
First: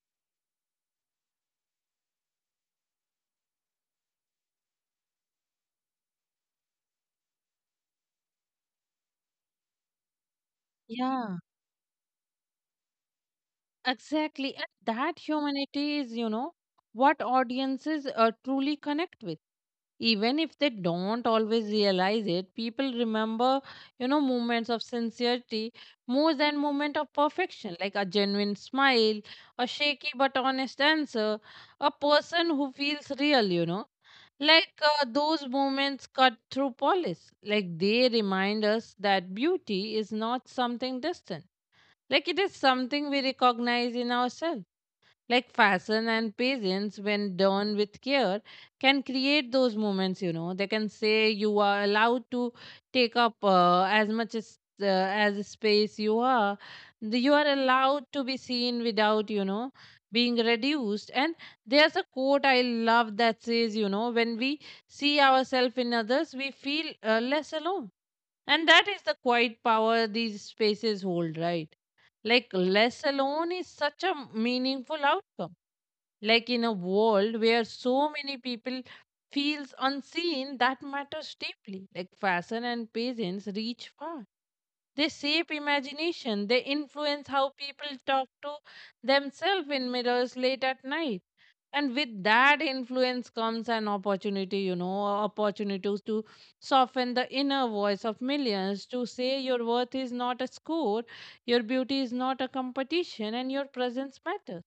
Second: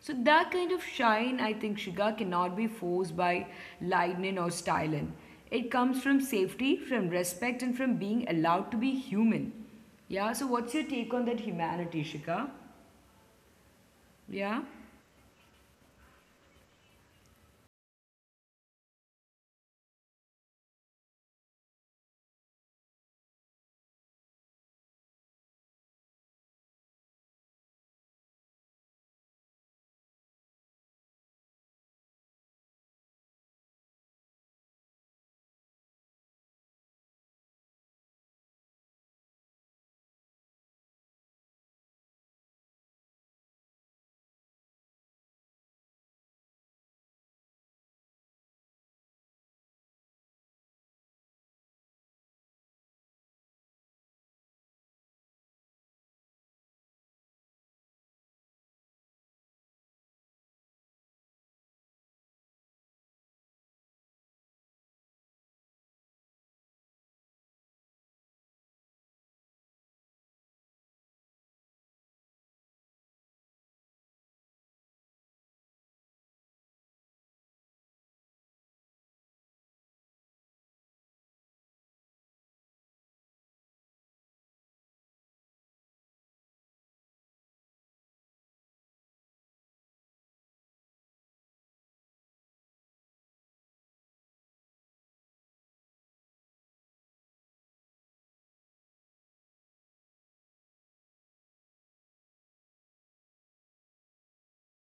Speaker 2: So that kind of shine, I think, Shiga, cannot be forced by lightning or styling. It comes from safety, from respect, and from being allowed to be human. Yeah, so what's your take on
Speaker 1: yeah.
Speaker 2: that humanity, Shika?
Speaker 1: Exactly,
Speaker 2: Yeah?
Speaker 1: and that humanity is, you know, what audiences truly connect with. Even if they don't always realize it, people remember, you know, moments of sincerity more than moment of perfection. Like a genuine smile, a shaky but honest answer, a person who feels real, you know. Like those moments cut through polish. Like they remind us that beauty is not something distant. Like it is something we recognize in ourselves. Like fashion and patience, when done with care, can create those moments, you know. They can say you are allowed to take up as much as space you are. You are allowed to be seen without, you know, being reduced. And there's a quote I love that says, you know, when we see ourselves in others we feel less alone, and that is the quiet power these spaces hold, right? Like less alone is such a meaningful outcome. Like in a world where so many people feels unseen, that matters deeply. Like fashion and patience reach far. They shape imagination, they influence how people talk to themselves in mirrors late at night. And with that influence comes an opportunity, you know, opportunities to soften the inner voice of millions, to say your worth is not a score, your beauty is not a competition, and your presence matters.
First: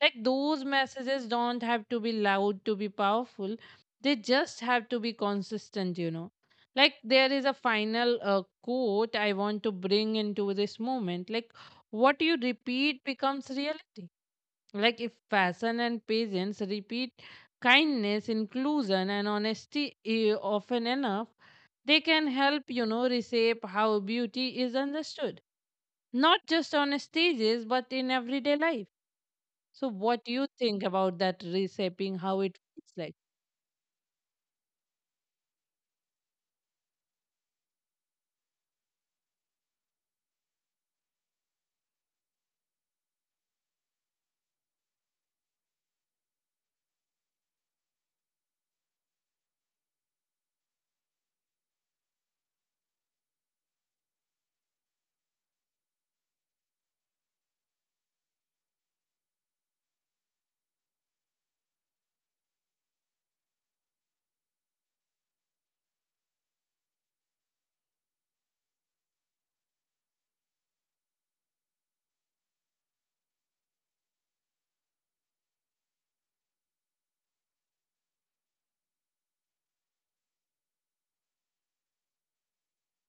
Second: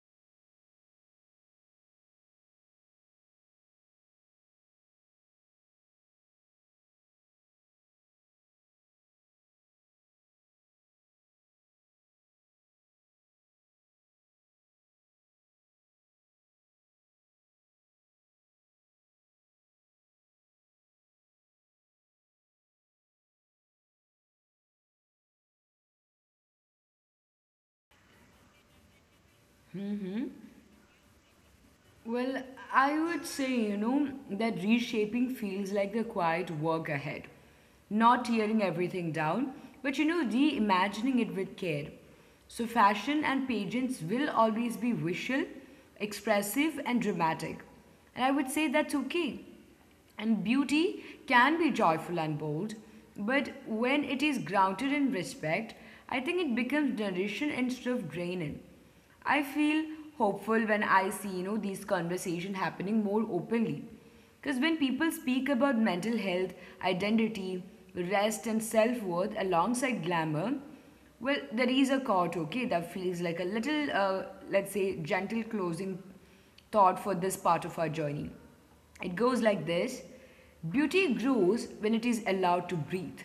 Speaker 1: Like those messages don't have to be loud to be powerful, they just have to be consistent, you know. Like there is a final quote I want to bring into this moment. Like what you repeat becomes reality. Like if fashion and patience repeat kindness, inclusion and honesty often enough, they can help, you know, reshape how beauty is understood, not just on stages but in everyday life. So what do you think about that reshaping?
Speaker 2: Well,
Speaker 1: How it
Speaker 2: I
Speaker 1: feels like?
Speaker 2: would say, you know, that reshaping feels like the quiet work ahead. Not tearing everything down, but, you know, reimagining it with care. So fashion and pageants will always be visual, expressive, and dramatic. And I would say that's okay. And beauty can be joyful and bold, but when it is grounded in respect, I think it becomes nourishing instead of draining. I feel hopeful when I see, you know, these conversations happening more openly. Because when people speak about mental health, identity, rest, and self worth alongside glamour, well, there is a thought, okay, that feels like a little, let's say, gentle closing thought for this part of our journey. It goes like this: beauty grows when it is allowed to breathe.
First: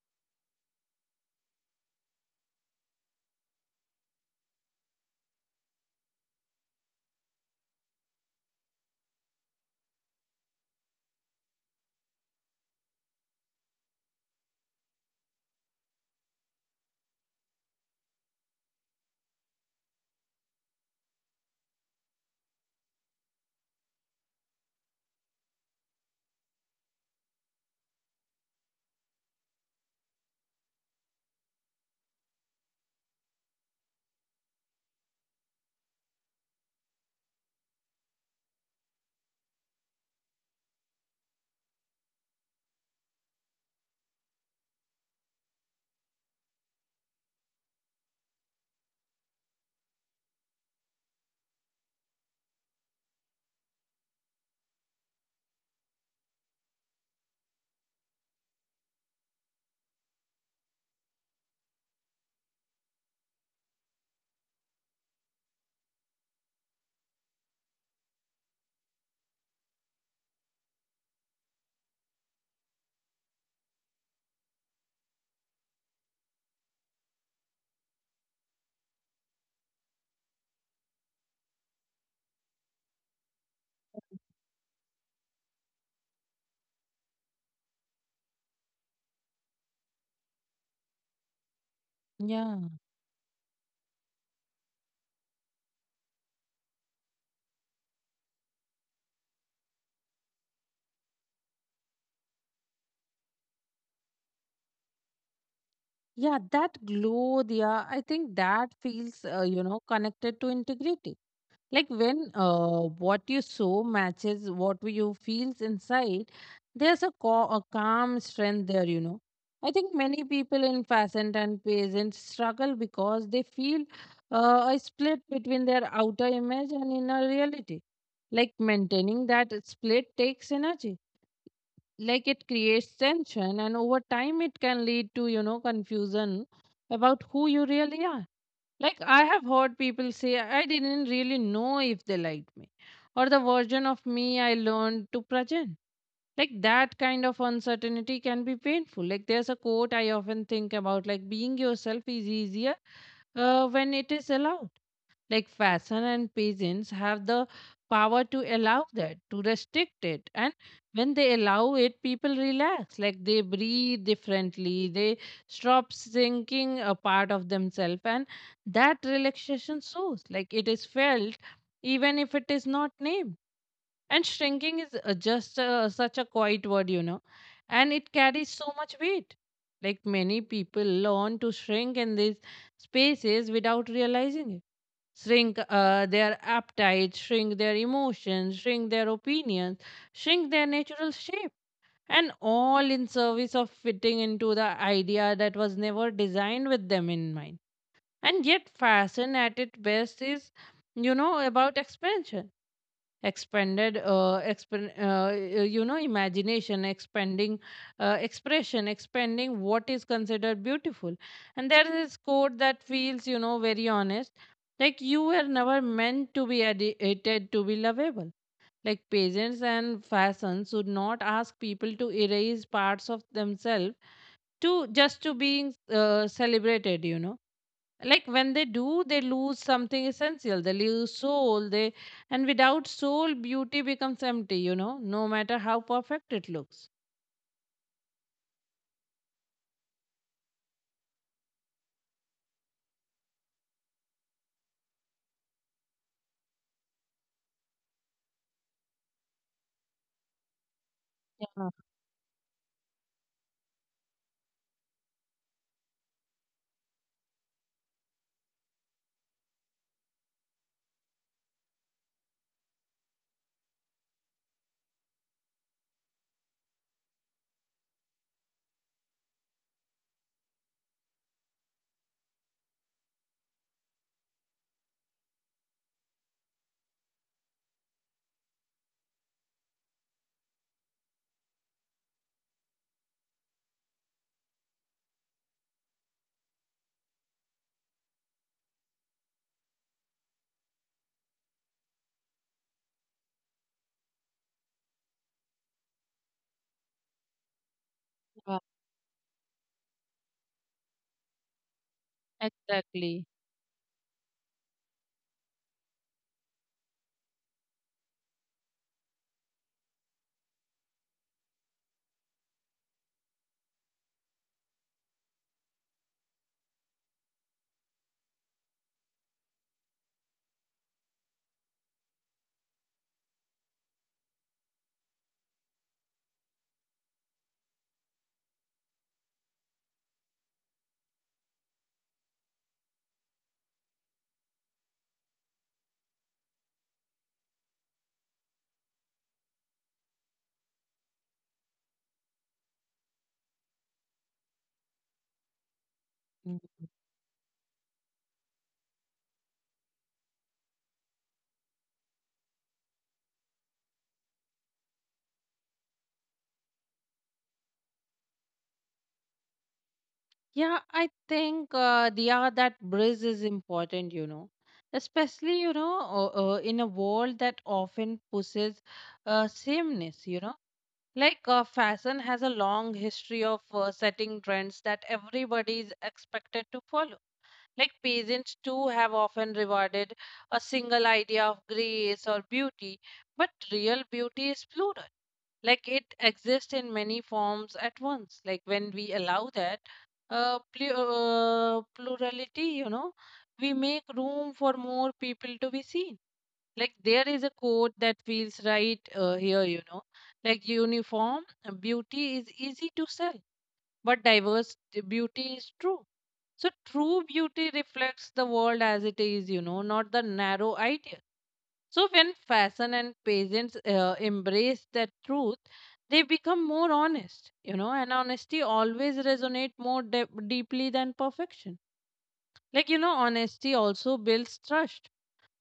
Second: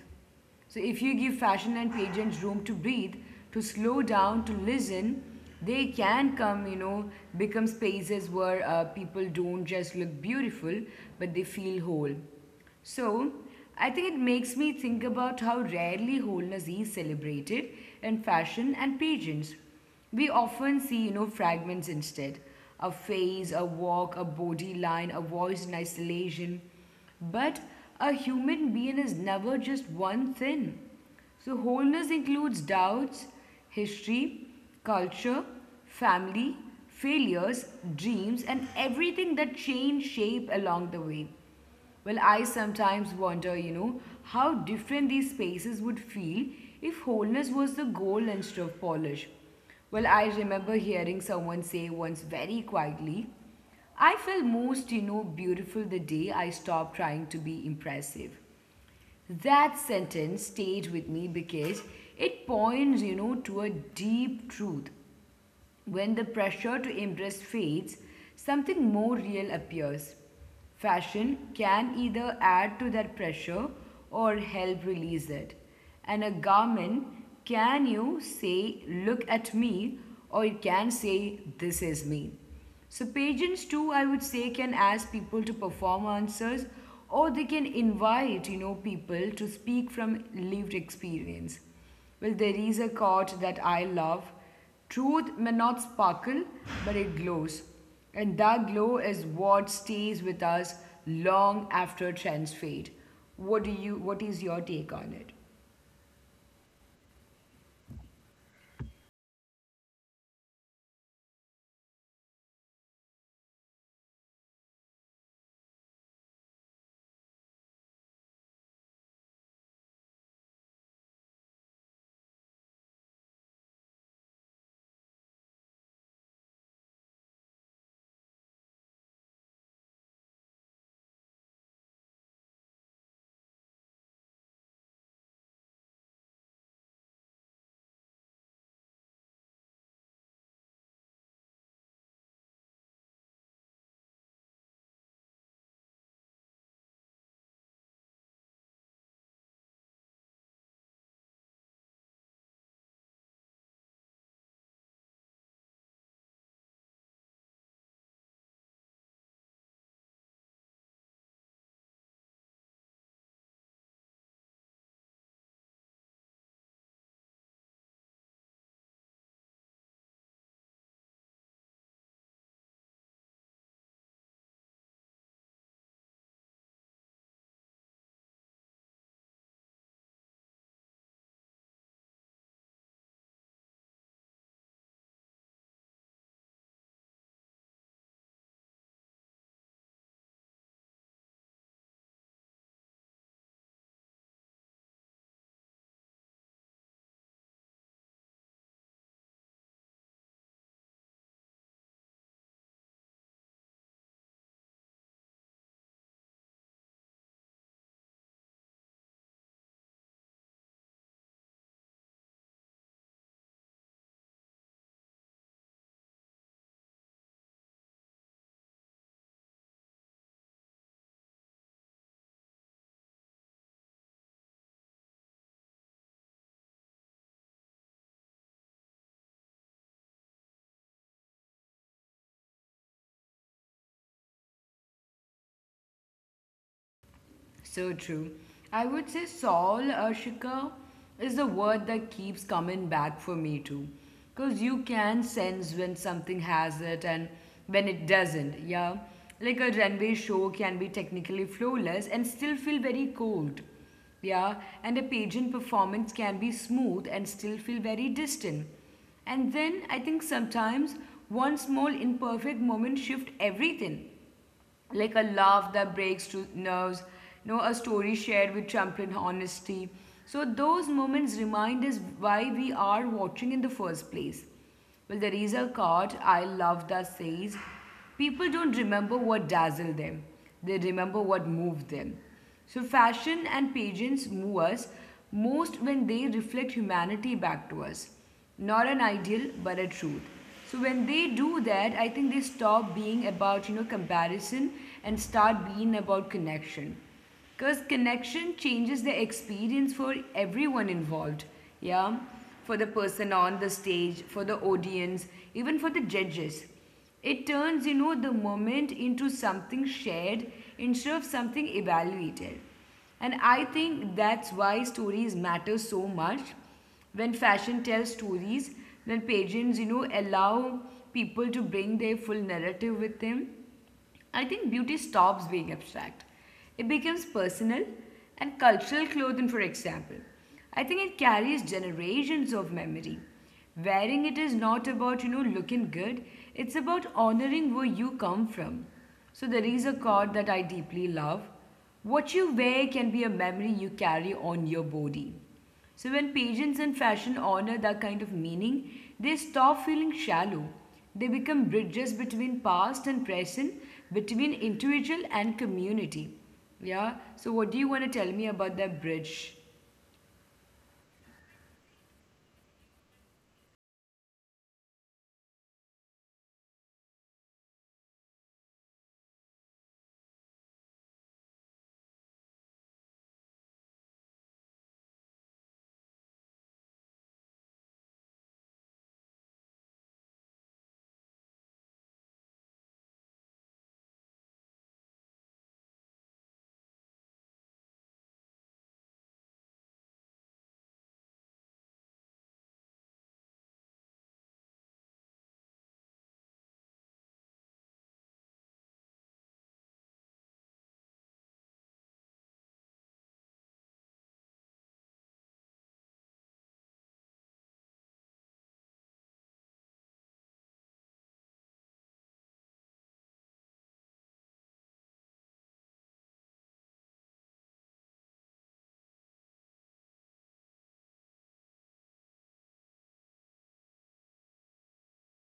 Speaker 2: So if you give fashion and pageants room to breathe, to slow down, to listen, they can come, you know, become spaces where people don't just look beautiful, but they feel whole. So I think it makes me think about how rarely wholeness is celebrated in fashion and pageants. We often see, you know, fragments instead: a face, a walk, a body line, a voice in isolation. But a human being is never just one thing. So wholeness includes doubts, history, culture, family, failures, dreams, and everything that change shape along the way. Well, I sometimes wonder, you know, how different these spaces would feel if wholeness was the goal instead of polish. Well, I remember hearing someone say once very quietly, I felt most, you know, beautiful the day I stopped trying to be impressive. That sentence stayed with me because it points, you know, to a deep truth. When the pressure to impress fades, something more real appears. Fashion can either add to that pressure or help release it. And a garment can you say, look at me, or it can say, this is me. So pageants too, I would say, can ask people to perform answers, or they can invite, you know, people to speak from lived experience. Well, there
Speaker 1: Yeah.
Speaker 2: is a quote that I love: truth may not sparkle, but it glows. And that glow is what stays with us long after trends fade. What do you what is your take on it?
Speaker 1: Yeah, that glow, yeah, I think that feels, you know, connected to integrity. Like when what you sow matches what you feels inside, there's a calm strength there, you know. I think many people in peasant and peasant struggle because they feel a split between their outer image and inner reality. Like maintaining that split takes energy. Like it creates tension, and over time it can lead to, you know, confusion about who you really are. Like I have heard people say I didn't really know if they liked me or the version of me I learned to present. Like that kind of uncertainty can be painful. Like there's a quote I often think about, like being yourself is easier when it is allowed. Like fashion and peasants have the power to allow that, to restrict it, and when they allow it people relax. Like they breathe differently, they stop thinking a part of themselves, and that relaxation shows. Like it is felt even if it is not named. And shrinking is just such a quiet word, you know, and it carries so much weight. Like many people learn to shrink in these spaces without realizing it. Shrink their appetite, shrink their emotions, shrink their opinions, shrink their natural shape, and all in service of fitting into the idea that was never designed with them in mind. And yet, fashion at its best is, you know, about expansion. Expanded expand, you know, imagination, expanding expression, expanding what is considered beautiful. And there is this quote that feels, you know, very honest, like you were never meant to be edited to be lovable. Like pageants and fashions should not ask people to erase parts of themselves to just to being celebrated, you know. Like when they do, they lose something essential. They lose soul, they, and without soul beauty becomes empty, you know, no matter how perfect it looks.
Speaker 2: So true. I would say Saul Ashika is the word that keeps coming back for me too. Because you can sense when something has it and when it doesn't, yeah? Like a runway show can be technically
Speaker 1: Yeah,
Speaker 2: flawless and still feel very cold, yeah? And a pageant performance can be smooth and still feel very distant. And then I think sometimes one small imperfect moment shifts everything, like a laugh that breaks through nerves, you know, a story shared with trumpet honesty. So those moments remind us why we are watching in the first place. Well, there is a quote I love that says, people don't remember what dazzled them; they remember what moved them. So fashion and pageants move us most when they reflect humanity back to us, not an ideal but a truth. So when they do that, I think they stop being about, comparison and start being about connection, because
Speaker 1: yeah,
Speaker 2: connection changes the experience for everyone involved. Yeah, for the
Speaker 1: exactly.
Speaker 2: person on the stage, for the audience, even for the judges. It turns, the moment into something shared instead of something evaluated. And I think that's why stories matter so much. When fashion tells stories, when pageants, allow people to bring their full narrative with them, I think beauty stops being abstract. It becomes personal. And cultural clothing, for example, I think it carries generations of memory. Wearing it is not about, looking good, it's about honoring where you come from. So there is a quote that I deeply love. What you wear can be a memory you carry on your body. So when
Speaker 1: Mm.
Speaker 2: pageants and fashion honor that kind of meaning, they stop feeling shallow. They become bridges between past and present, between individual and community. Yeah. So what do you want to tell me about that bridge?
Speaker 1: Yeah, I think yeah, that bridge is important, you know, especially, you know, in a world that often pushes sameness, you know. Like fashion has a long history of setting trends that everybody is expected to follow. Like peasants too have often rewarded a single idea of grace or beauty, but real beauty is plural. Like it exists in many forms at once. Like when we allow that plurality, you know, we make room for more people to be seen. Like there is a quote that feels right here, you know, like uniform beauty is easy to sell but diverse beauty is true. So true beauty reflects the world as it is, you know, not the narrow idea. So when fashion and peasants embrace that truth, they become more honest, you know, and honesty always resonate more deeply than perfection. Like, you know, honesty also builds trust.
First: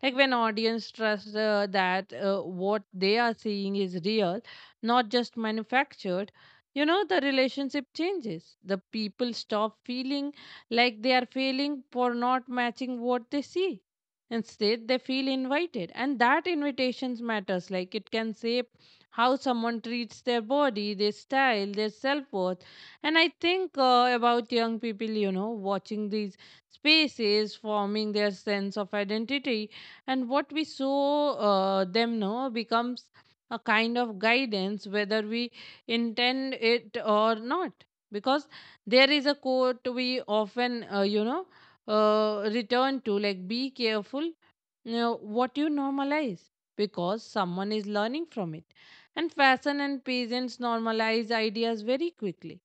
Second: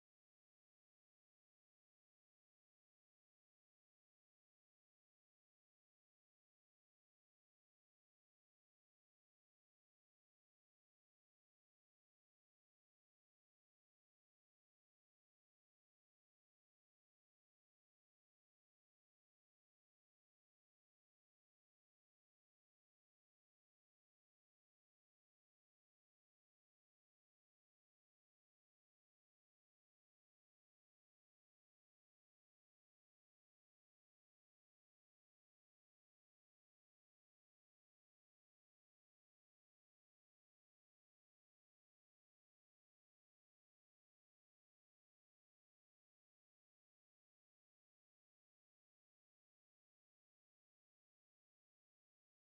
Speaker 1: Like when audience trusts that what they are seeing is real, not just manufactured, you know, the relationship changes. The people stop feeling like they are failing for not matching what they see. Instead they feel invited, and that invitations matters. Like it can shape how someone treats their body, their style, their self-worth. And I think about young people, you know, watching these spaces, forming their sense of identity, and what we saw them know becomes a kind of guidance whether we intend it or not. Because there is a quote we often you know, return to, like be careful, you know, what you normalize because someone is learning from it. And fashion and peasants normalize ideas very quickly,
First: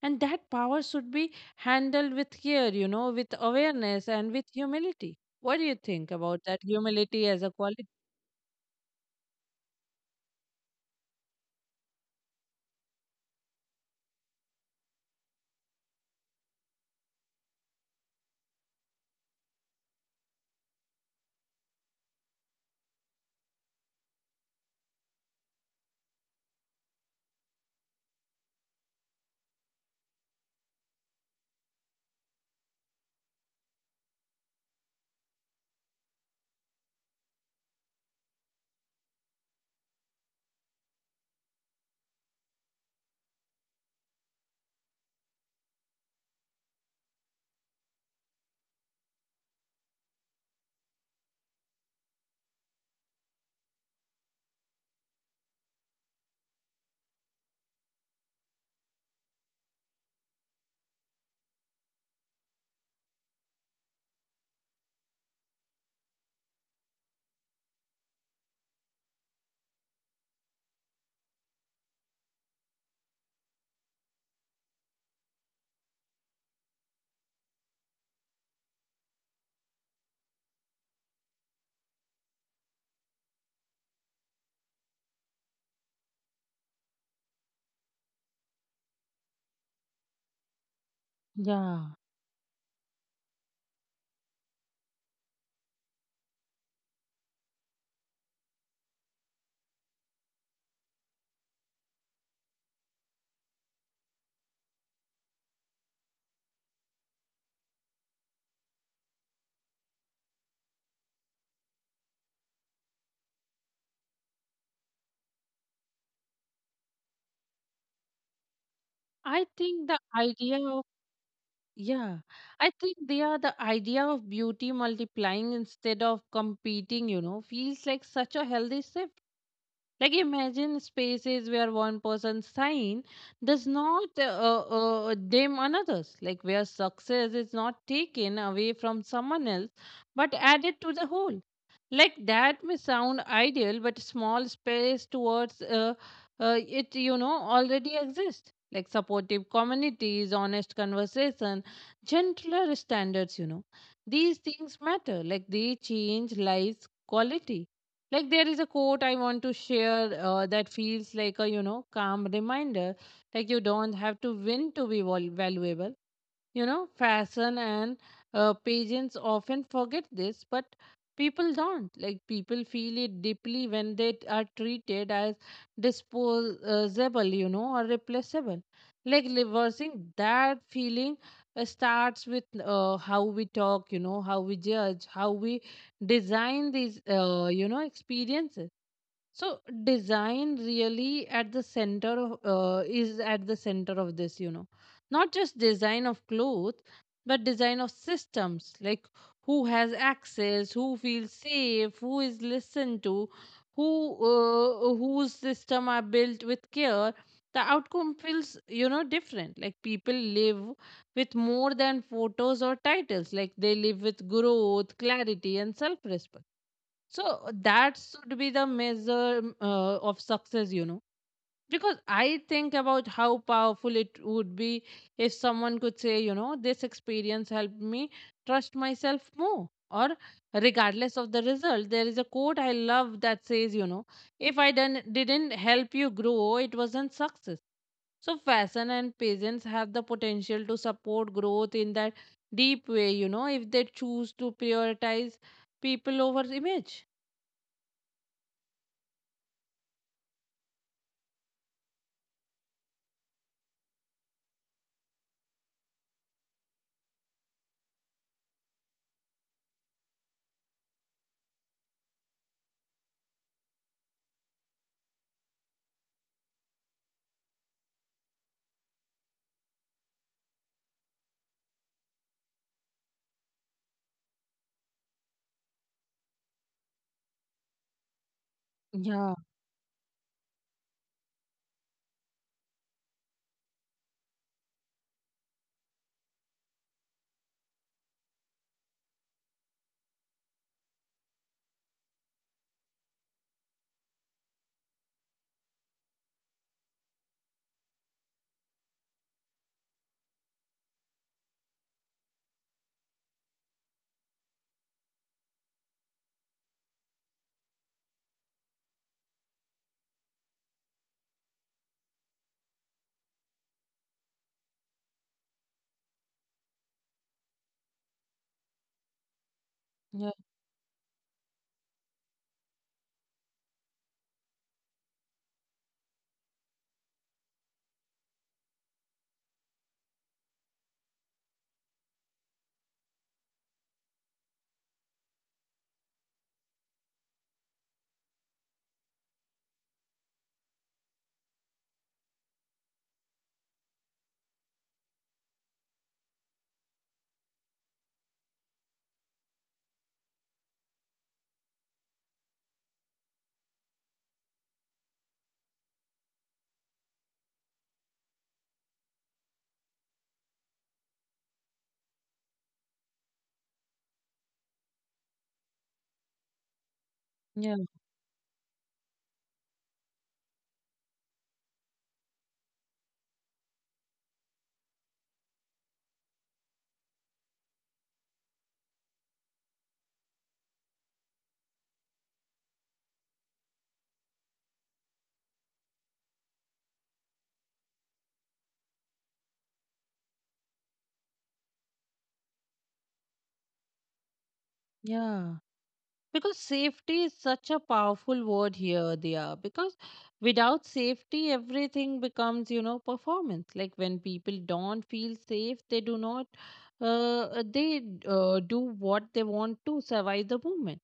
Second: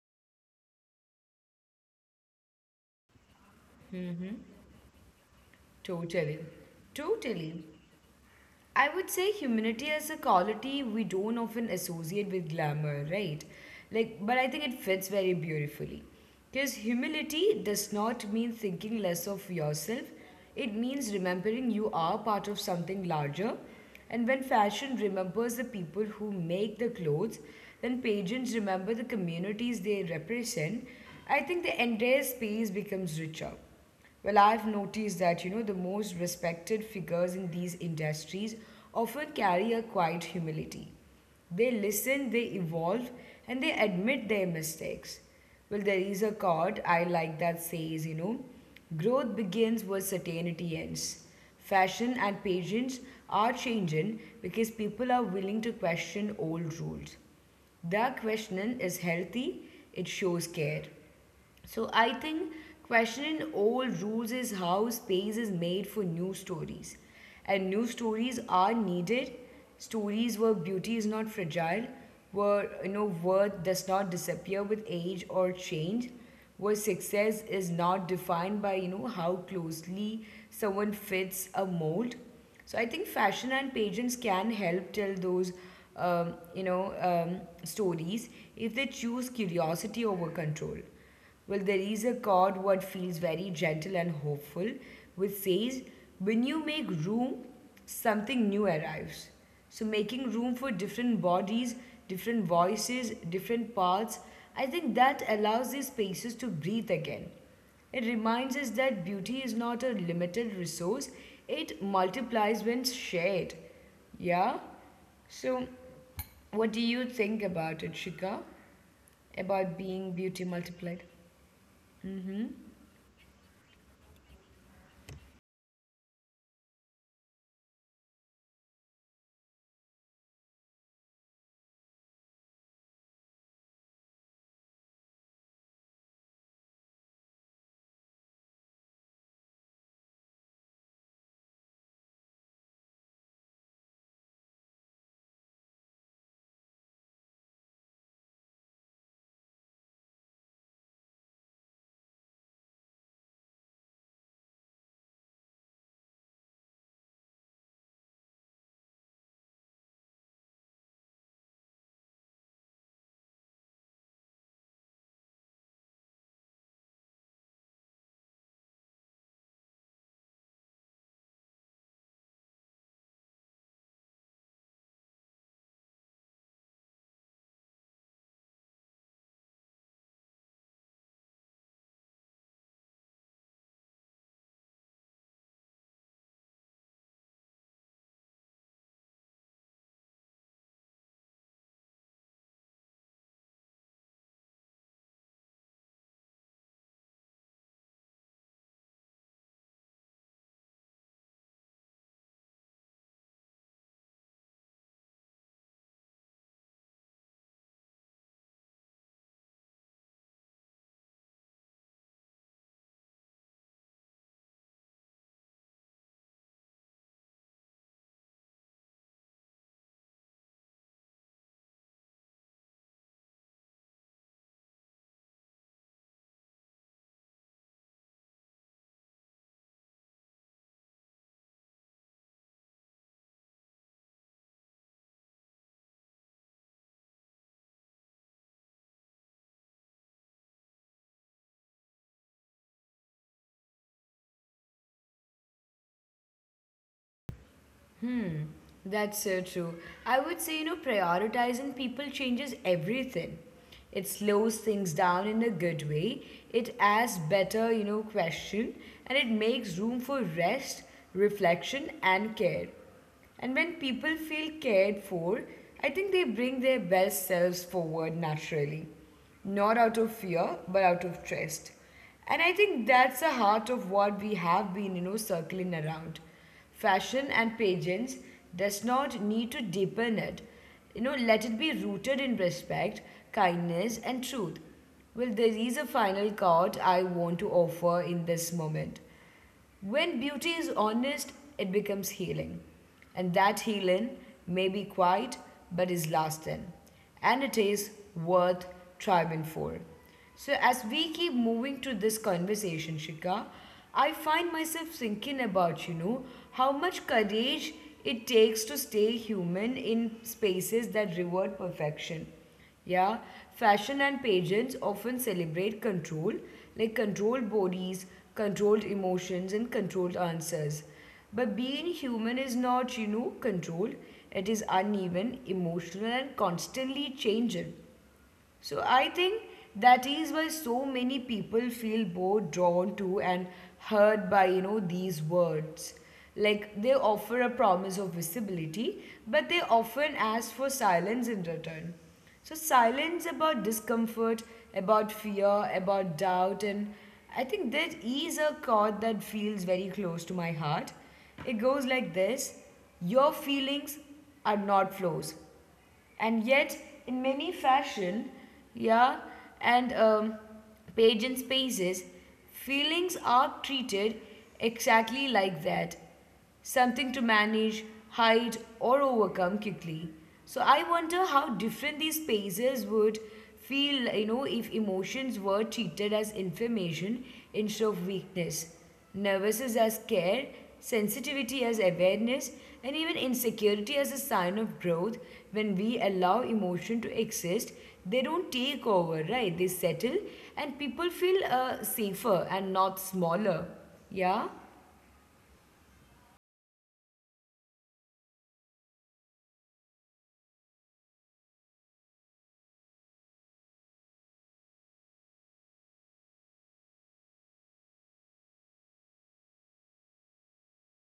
Speaker 1: and that power should be handled with care, you know, with awareness and with humility. What do you think about
Speaker 2: Totally.
Speaker 1: that humility as a
Speaker 2: Totally.
Speaker 1: quality?
Speaker 2: I would say humility is a quality we don't often associate with glamour, right? Like, but I think it fits very beautifully. Because humility does not mean thinking less of yourself, it means remembering you are part of something larger. And when fashion remembers the people who make the clothes, then pageants remember the communities they represent, I think the entire space becomes richer. Well, I've noticed that, the most respected figures in these industries often carry a quiet humility. They listen, they evolve, and they admit their mistakes. Well, there is a quote I like that says, growth begins where certainty ends. Fashion and patience are changing because people are willing to question old rules. That questioning is healthy, it shows care. So I think questioning old rules is how space is made for new stories. And new stories are needed. Stories where beauty is not fragile, where you know worth does not disappear with age or change, where success is not defined by you know how closely someone fits a mold. So I think fashion and pageants can help tell those, stories if they choose curiosity over control. Well, there
Speaker 1: Yeah.
Speaker 2: is a chord what feels very gentle and hopeful, which says, when you make room, something new arrives. So, making room for different bodies, different voices, different paths, I think that allows these spaces to breathe again. It reminds us that beauty is not a limited resource, it multiplies when shared. Yeah? So, what do you think about it, Shika?
Speaker 1: I
Speaker 2: About
Speaker 1: think the
Speaker 2: being beauty
Speaker 1: idea of,
Speaker 2: multiplied?
Speaker 1: yeah, I think they are the idea of beauty multiplying instead of competing, you know, feels like such a healthy shift. Like imagine spaces where one person's sign does not dim another's, like where success is not taken away from someone else but added to the whole. Like that may sound ideal, but small space towards it, you know, already exists. Like supportive communities, honest conversation, gentler standards, you know. These things matter. Like they change lives' quality. Like there is a quote I want to share that feels like a, you know, calm reminder, like you don't have to win to be valuable, you know. Fashion and pageants often forget this, but people don't. Like people feel it deeply when they are treated as disposable, you know, or replaceable. Like reversing that feeling starts with how we talk, you know, how we judge, how we design these, you know, experiences. So design really at the center of is at the center of this, you know, not just design of clothes but design of systems. Like who has access, who feels safe, who is listened to, who whose system are built with care, the outcome feels, you know, different. Like people live with more than photos or titles. Like they live with growth, clarity and self. So that should be the measure of success, you know. Because I think about how powerful it would be if someone could say, you know, this experience helped me trust myself more. Or regardless of the result, there is a quote I love that says, you know, if I didn't help you grow, it wasn't success. So fashion and patience have the potential to support growth in that deep way, you know, if they choose to prioritize people over image.
Speaker 2: That's so true. I would say, prioritizing people changes everything. It slows things down in a good way. It asks better, question, and it makes room for rest, reflection and care. And when people feel cared for, I think they bring their best selves forward naturally. Not out of fear, but out of trust. And I think that's the heart of what we have been, circling around. Fashion and pageants does not
Speaker 1: Yeah.
Speaker 2: need to deepen it. You know, let it be rooted in respect, kindness, and truth. Well, there is a final card I want to offer in this moment. When beauty is honest, it becomes healing. And that healing may be quiet but is lasting. And it is worth striving for. So, as we keep moving to this conversation, Shikha, I find myself thinking about, how much courage it takes to stay human in spaces that reward perfection. Yeah, fashion and pageants often celebrate control, like controlled bodies, controlled emotions, and
Speaker 1: Yeah,
Speaker 2: controlled answers. But being human is not, controlled. It is uneven, emotional, and constantly changing. So I think that is why so many people feel both drawn to and hurt by you know these words. Like they offer a promise of visibility, but they often ask for silence in return. So silence about discomfort, about fear, about doubt. And I think there is a chord that feels very close to my heart. It goes like this: your feelings are not flaws, and yet in many fashion, yeah, and pageant spaces, feelings are treated exactly like that, something to
Speaker 1: yeah,
Speaker 2: manage, hide or overcome quickly. So I wonder how different these spaces would feel, you know, if emotions were treated as information instead of weakness. Nervousness as care, sensitivity as awareness, and even insecurity as a sign of growth. When we allow emotion to exist, they don't take over, right? They settle, and people feel safer and not smaller. Yeah,
Speaker 1: yeah. Because safety is such a powerful word here, Diya. Because without safety, everything becomes, you know, performance. Like when people don't feel safe, they do not, uh, they do what they want to survive the movement.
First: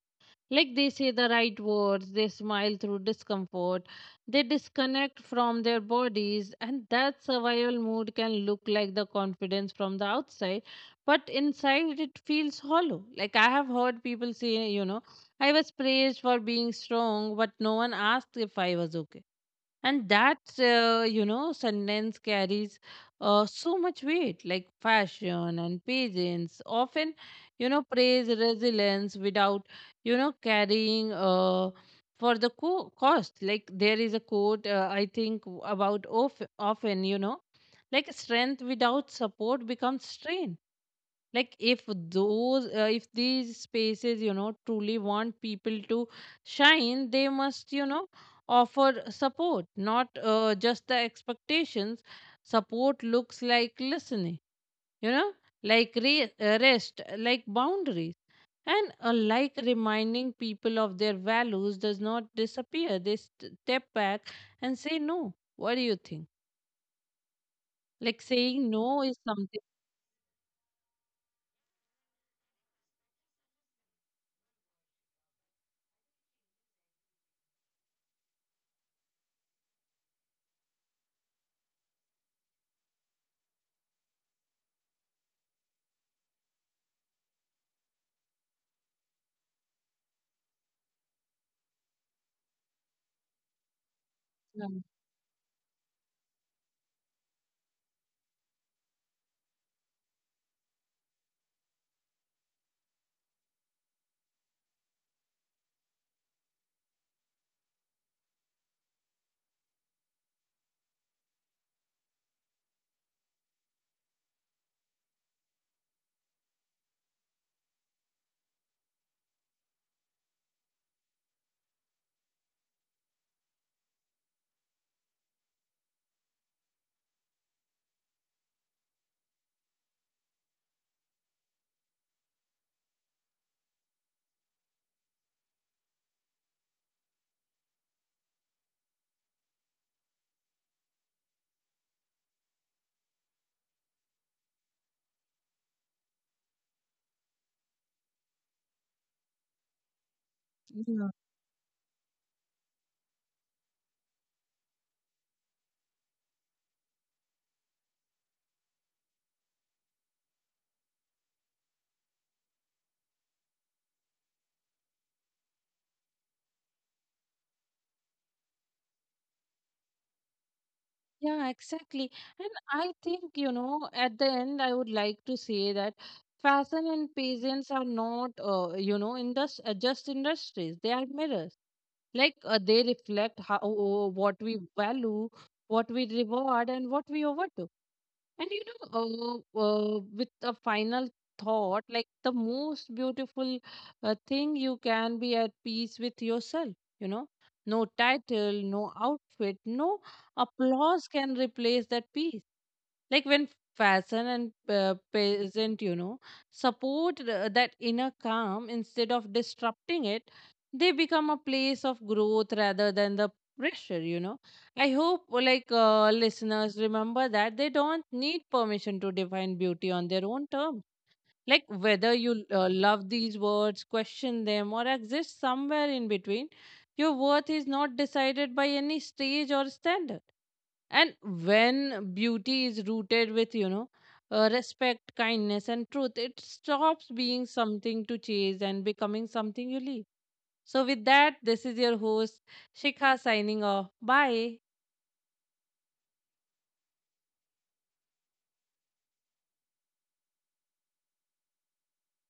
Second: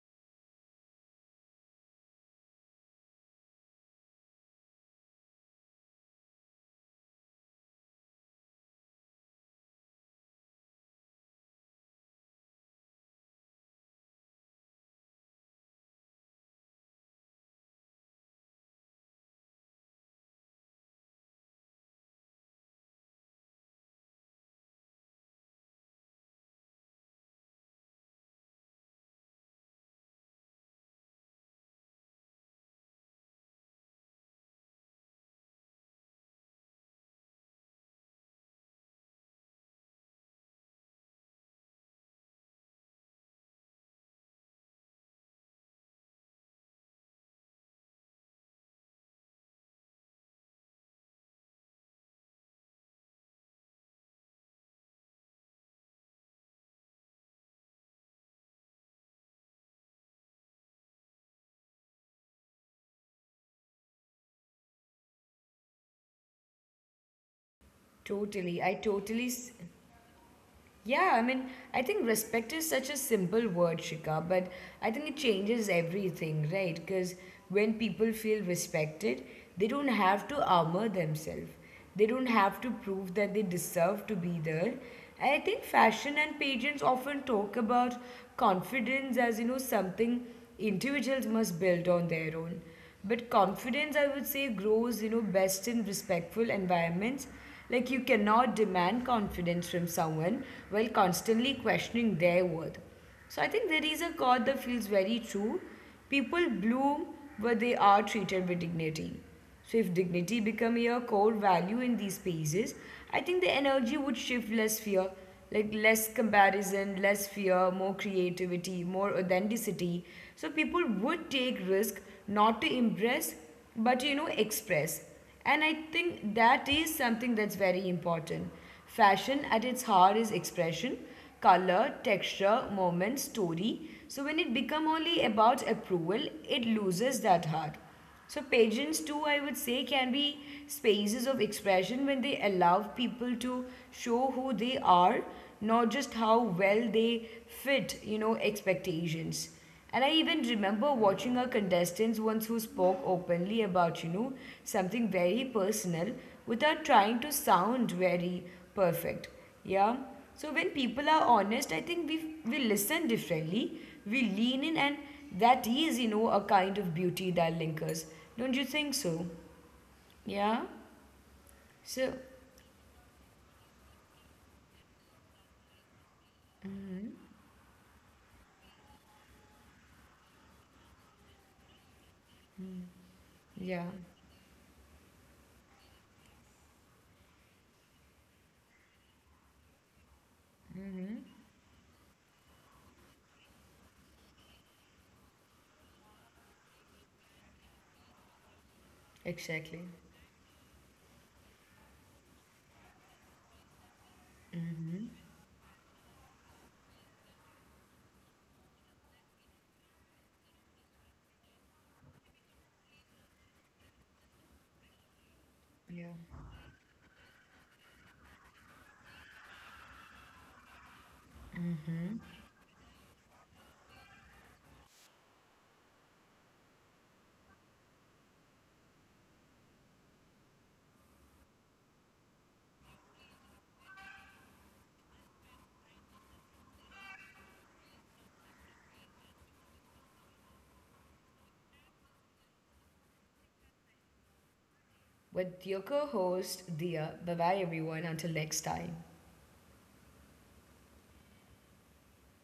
Speaker 1: Like they say the right words, they smile through discomfort, they disconnect from their bodies, and that survival mood can look like the confidence from the outside, but inside it feels hollow. Like I have heard people say, you know, I was praised for being strong, but no one asked if I was okay. And that, you know, sentence carries so much weight. Like fashion and patience often, you know, praise resilience without, you know, carrying for the cost. Like there is a quote, I think about often, you know, like strength without support becomes strain. Like if those if these spaces, you know, truly want people to shine, they must, you know, offer support, not just the expectations. Support looks like listening, you know, like rest, like boundaries, and like reminding people of their values does not disappear. They step back and say no. What do you think? Like
Speaker 2: totally.
Speaker 1: saying no is something.
Speaker 2: Yeah, I mean, I think respect is such a simple word, Shika, but I think it changes everything, right? Because when people feel respected, they don't have to armor themselves. They don't have to prove that they deserve to be there. And I think fashion and pageants often talk about confidence as, something individuals must build on their own. But confidence, I would say, grows, best in respectful environments. Like, you cannot demand confidence from someone while constantly questioning their worth. So, I think there is a quote that feels very true. People bloom where they are treated with dignity. So, if dignity become your core value in these spaces, I think the energy would shift less fear, like less comparison, less fear, more creativity, more authenticity. So, people would take risk not to impress, but express. And I think that is something that's very important. Fashion at its heart is expression, color, texture, moment, story. So when it become only about approval, it loses that heart. So pageants too, I would say, can be spaces of expression when they allow people to show who they are, not just how well they fit, expectations. And I even remember watching a contestant once who spoke openly about, something very personal without trying to sound very perfect. Yeah. So when people are honest, I think we listen differently. We lean in, and that is, a kind of beauty that lingers. Don't you think so? Yeah. So
Speaker 1: Yeah, exactly. And I think, you know, at the end, I would like to say that fashion and peasants are not, you know, just industries. They are mirrors. Like they
Speaker 2: yeah,
Speaker 1: reflect how, what we value, what we reward, and what we overdo. And, you know, with a final thought, like the most beautiful thing, you can be at peace with yourself. You know, no title,
Speaker 2: exactly.
Speaker 1: no outfit, no applause can replace that peace. Like when fashion and peasant, you know, support that inner calm instead of disrupting it, they become a place of growth rather than the pressure, you know. I hope
Speaker 2: Yeah.
Speaker 1: like listeners remember that they don't need permission to define beauty on their own terms. Like whether you love these words, question them or exist somewhere in between, your worth is not decided by any stage or standard. And when beauty is rooted with, you know, respect, kindness, and truth, it stops being something to chase and becoming something you leave. So, with that, this is your host, Shikha, signing off. Bye.
Speaker 2: With your co-host Dia. Bye bye everyone. Until next time.